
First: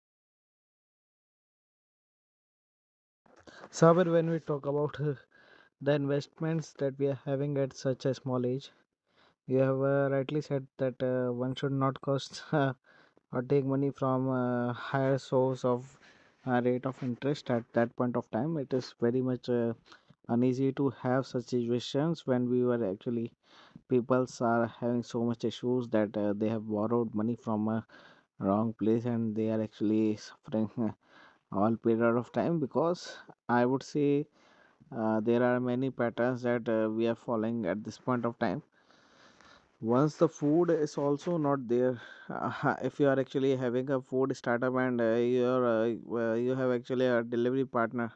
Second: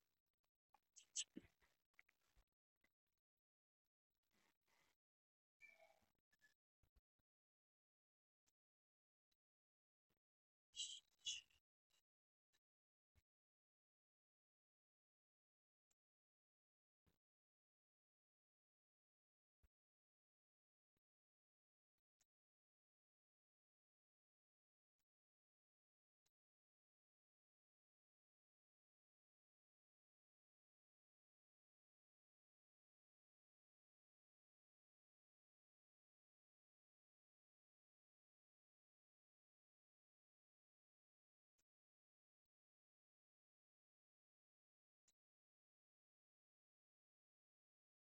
S1: Saber, when we talk about the investments that we are having at such a small age, you have rightly said that one should not cost or take money from a higher source of rate of interest at that point of time. It is very much uneasy to have such situations when we were actually peoples are having so much issues that they have borrowed money from a wrong place and they are actually suffering all period of time. Because I would say there are many patterns that we are following at this point of time. Once the food is also not there, if you are actually having a food startup and you are well, you have actually a delivery partner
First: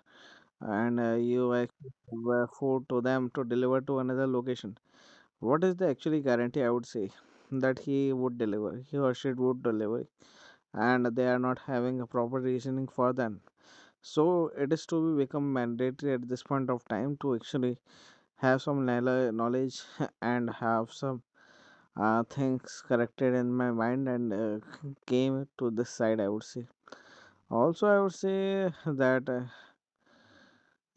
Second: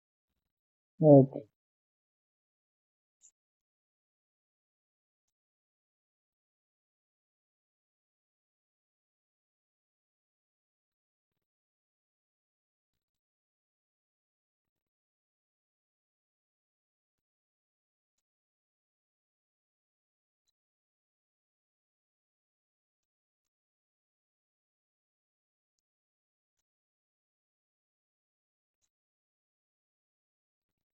S1: and
S2: Okay.
S1: you actually deliver food to them to deliver to another location, what is the actually guarantee, I would say, that he would deliver, he or she would deliver, and they are not having a proper reasoning for them. So it is to be become mandatory at this point of time to actually have some knowledge and have some things corrected in my mind, and came to this side, I would say. Also, I would say that, uh,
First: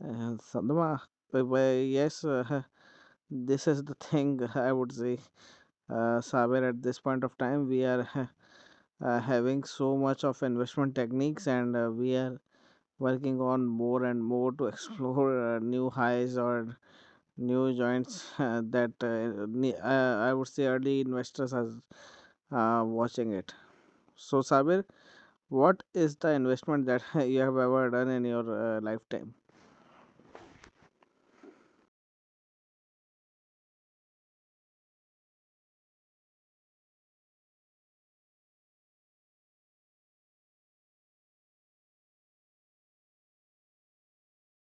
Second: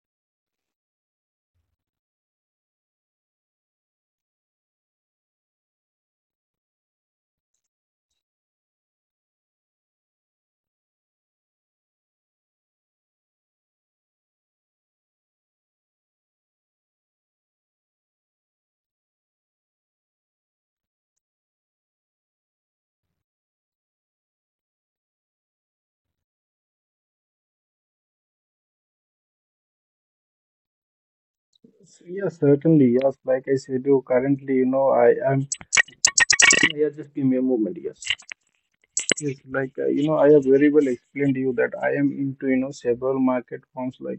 S1: uh, Sadma, well, yes, this is the thing, I would say. Saber, at this point of time, we are having so much of investment techniques, and we are working on more and more to explore new highs or new joints that I would say early investors are watching it. So, Sabir, what is the investment that you have ever done in your lifetime?
S2: So, yes, certainly. Yes, like I said, you currently, I am. Yeah, just give me a moment. Yes. Yes, like I have very well explained to you that I am into, several market forms. Like,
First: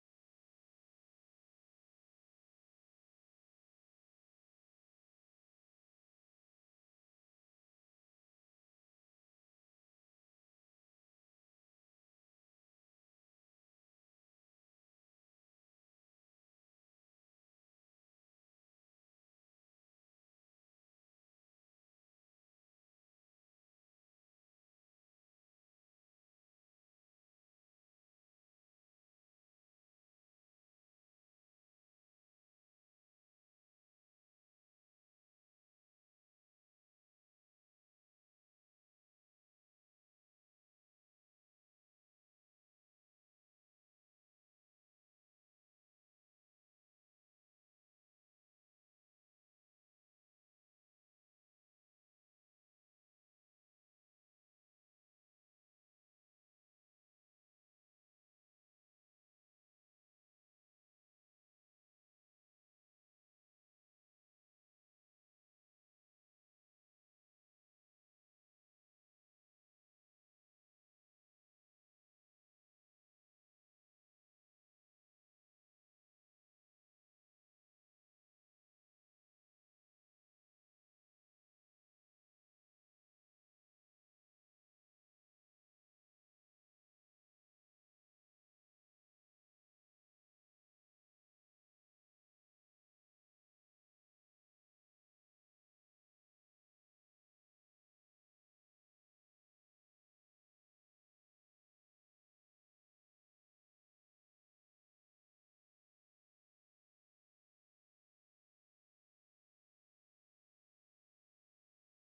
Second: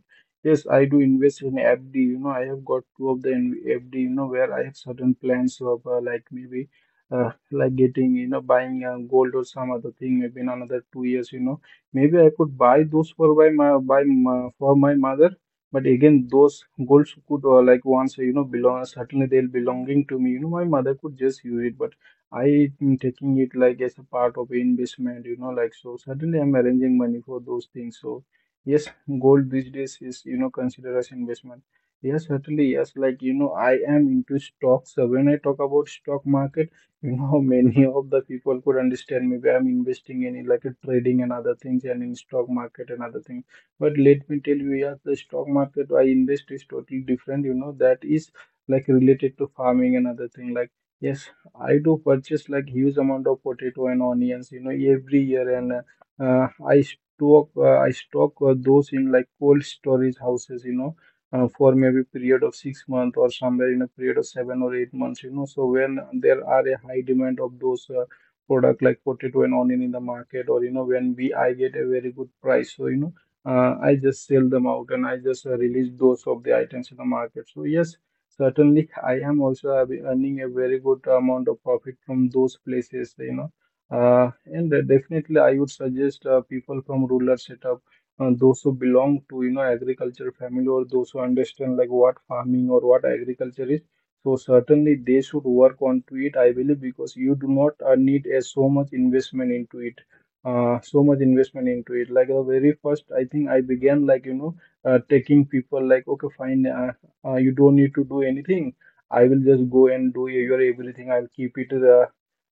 S2: yes, I do invest in FD. You know, I have got two of the in- FD. Where I have certain plans of like maybe like getting, buying gold or some other thing. Maybe in another 2 years, maybe I could buy those for buy for my mother. But again, those golds could like once, belong, certainly they'll belonging to me. You know, my mother could just use it, but I am taking it like as a part of investment, like, so suddenly I'm arranging money for those things. So yes, gold these days is, considered as investment. Yes, certainly, yes, like, I am into stocks. So when I talk about stock market, many of the people could understand, maybe I'm investing in like a trading and other things, and in stock market and other things. But let me tell you, yes, the stock market I invest is totally different, that is like related to farming and other thing, like. Yes, I do purchase like huge amount of potato and onions, every year, and I stock, those in like cold storage houses, for maybe period of 6 months, or somewhere in a period of 7 or 8 months, you know. So when there are a high demand of those product like potato and onion in the market, or when we I get a very good price, so you know. I just sell them out, and I just release those of the items in the market. So yes, certainly, I am also have been earning a very good amount of profit from those places, you know. And definitely, I would suggest people from rural setup, those who belong to, agriculture family, or those who understand like what farming or what agriculture is. So certainly they should work onto it, I believe, because you do not need a so much investment into it. Like the very first, I think, I began like, taking people like, okay, fine, you don't need to do anything. I will just go and do your everything. I'll keep it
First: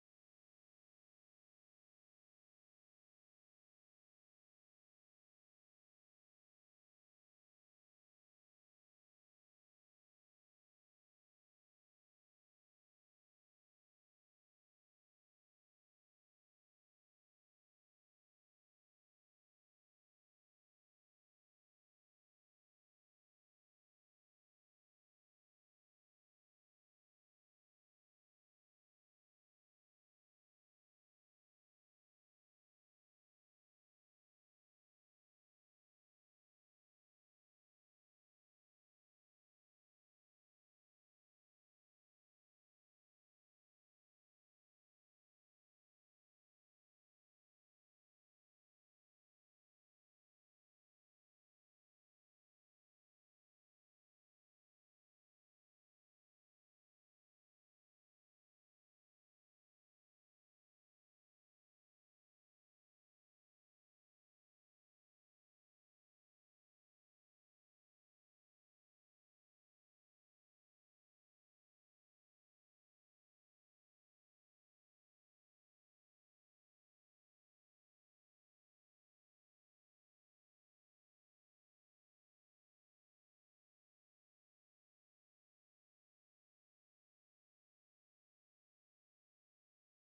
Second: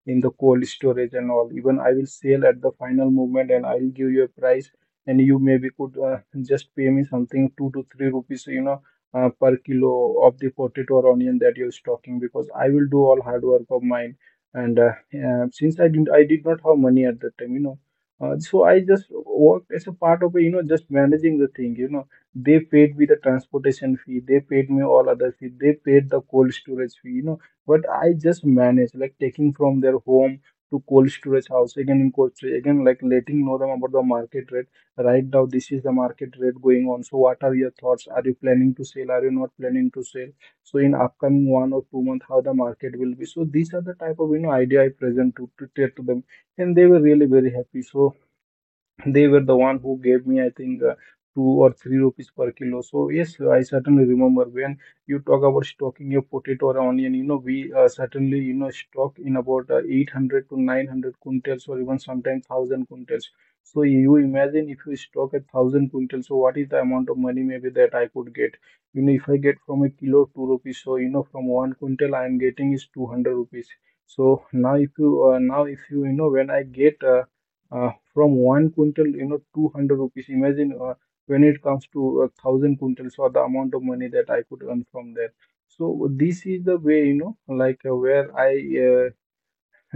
S2: in the cold storage and all. Even I will sell at the final moment and I'll give you a price. And you maybe could just pay me something 2 to 3 rupees, per kilo of the potato or onion that you're stocking, because I will do all hard work of mine. And since I didn't, I did not have money at that time, you know. So I just worked as a part of a, just managing the thing, they paid me the transportation fee, they paid me all other fee, they paid the cold storage fee, you know. But I just managed like taking from their home to cold storage house, again in cold storage, again like letting know them about the market rate. Right now, this is the market rate going on. So what are your thoughts? Are you planning to sell? Are you not planning to sell? So in upcoming 1 or 2 months, how the market will be. So these are the type of, idea I present to to them, and they were really very happy. So they were the one who gave me, I think, 2 or 3 rupees per kilo. So yes, I certainly remember when you talk about stocking your potato or onion, we, certainly, stock in about 800 to 900 quintals, or even sometimes 1,000 quintals. So you imagine, if you stock at 1,000 quintals, so what is the amount of money, maybe, that I could get. You know, if I get from a kilo 2 rupees, so, from one quintal I am getting is 200 rupees. So now if you now, if you, you know when I get from one quintal, 200 rupees. Imagine when it comes to 1,000 quintals, or the amount of money that I could earn from that. So this is the way, like where I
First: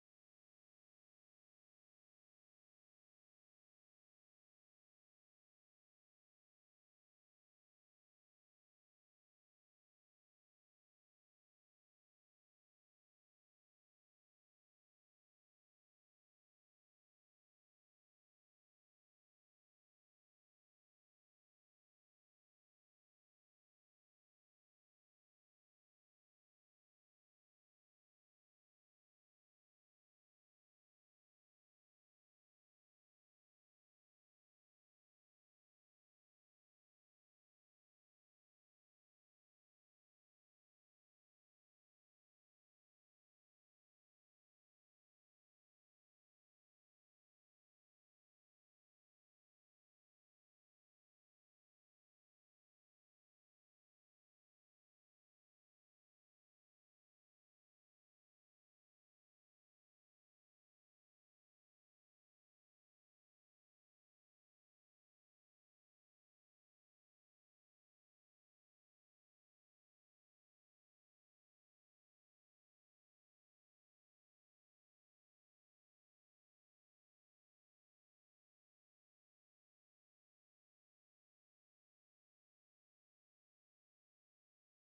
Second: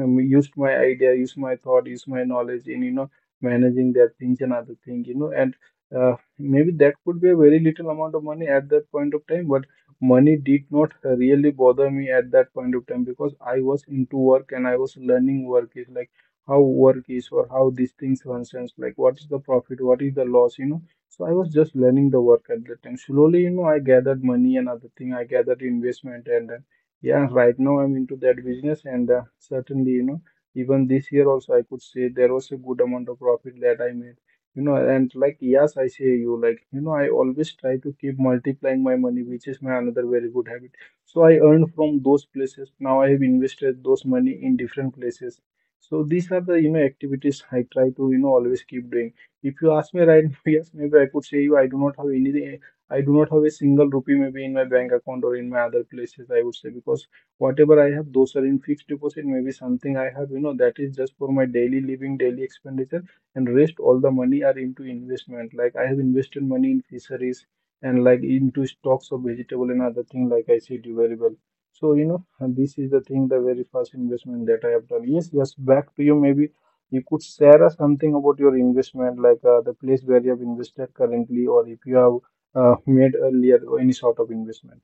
S2: used my idea, used my thought, used my knowledge in, managing that things and other thing, and maybe that could be a very little amount of money at that point of time. But money did not really bother me at that point of time, because I was into work, and I was learning work is like how work is or how these things functions, like what is the profit, what is the loss, you know. So I was just learning the work at that time. Slowly, I gathered money and other thing, I gathered investment. And yeah, right now I'm into that business, and certainly, even this year also, I could say, there was a good amount of profit that I made. You know, and like, yes, I say you, like, I always try to keep multiplying my money, which is my another very good habit. So I earned from those places, now I have invested those money in different places. So these are the, activities I try to, always keep doing. If you ask me right now, yes, maybe I could say you, I do not have any, I do not have a single rupee maybe in my bank account or in my other places, I would say, because whatever I have, those are in fixed deposit. Maybe something I have, that is just for my daily living, daily expenditure, and rest all the money are into investment. Like I have invested money in fisheries, and like into stocks of vegetable and other thing, like I said you very well. So, this is the thing, the very first investment that I have done. Yes, yes, back to you, maybe you could share us something about your investment, like the place where you have invested currently, or if you have made earlier or any sort of investment.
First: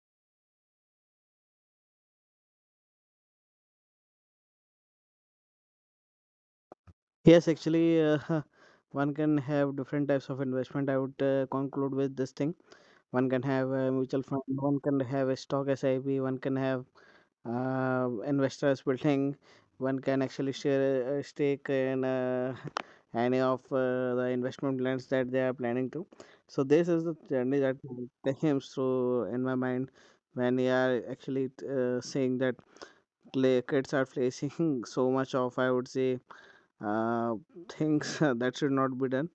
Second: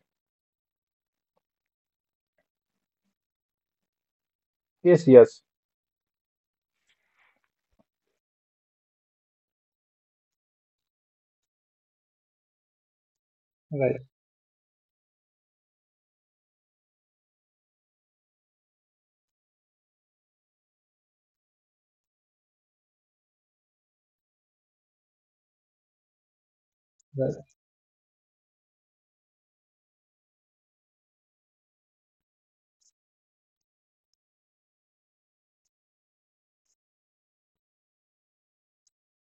S2: Yes, yes,
S1: Yes, actually, one can have different types of investment. I would conclude with this thing. One can have
S2: right,
S1: a
S2: right.
S1: mutual fund, one can have a stock SIP, one can have investors building, one can actually share a stake in any of the investment plans that they are planning to. So this is the
S2: Yes,
S1: journey that comes through in my mind when we are actually saying that kids are facing so much of, I would say, uh, things that should not be done.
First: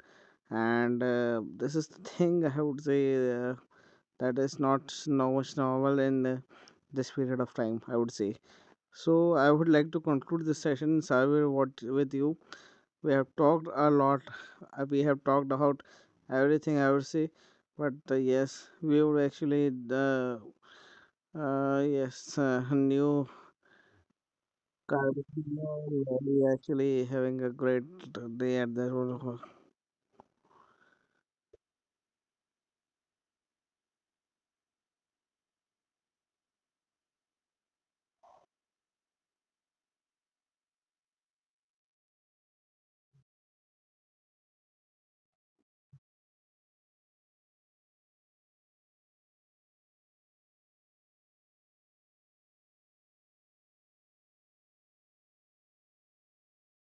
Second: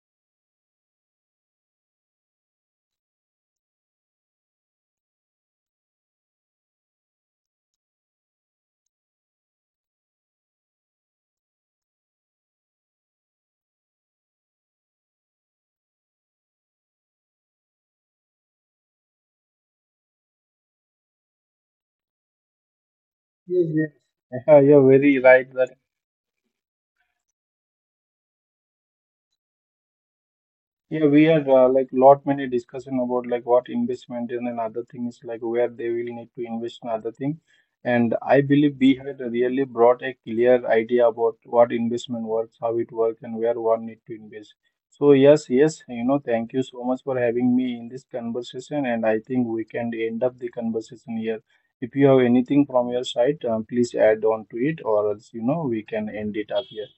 S1: And this is the thing I would say uh, that is not now much normal in this period of time, I would say. So I would like to conclude this session, Sabir, what with you we have talked a lot. We have talked about everything, I would say, but yes, we would actually the yes, new
S2: yes. You're very
S1: card
S2: right. That.
S1: we actually having a great day at the road.
S2: Yeah, we had like lot many discussion about like what investment is and other things, like where they will need to invest in other thing. And I believe we had really brought a clear idea about what investment works, how it works, and where one need to invest. So yes, yes, thank you so much for having me in this conversation. And I think we can end up the conversation here. If you have anything from your side, please add on to it, or else, we can end it up here.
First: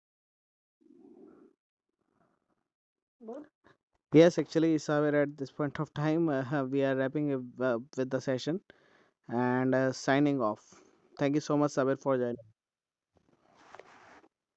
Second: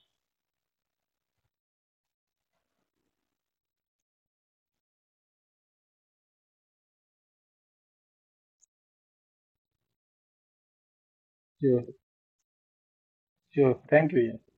S1: Yes, actually, Saver, at this point of time, we are wrapping up with the session and signing off. Thank you so much,
S2: Sure,
S1: Sabir, for joining.
S2: sure. Thank you. Yeah.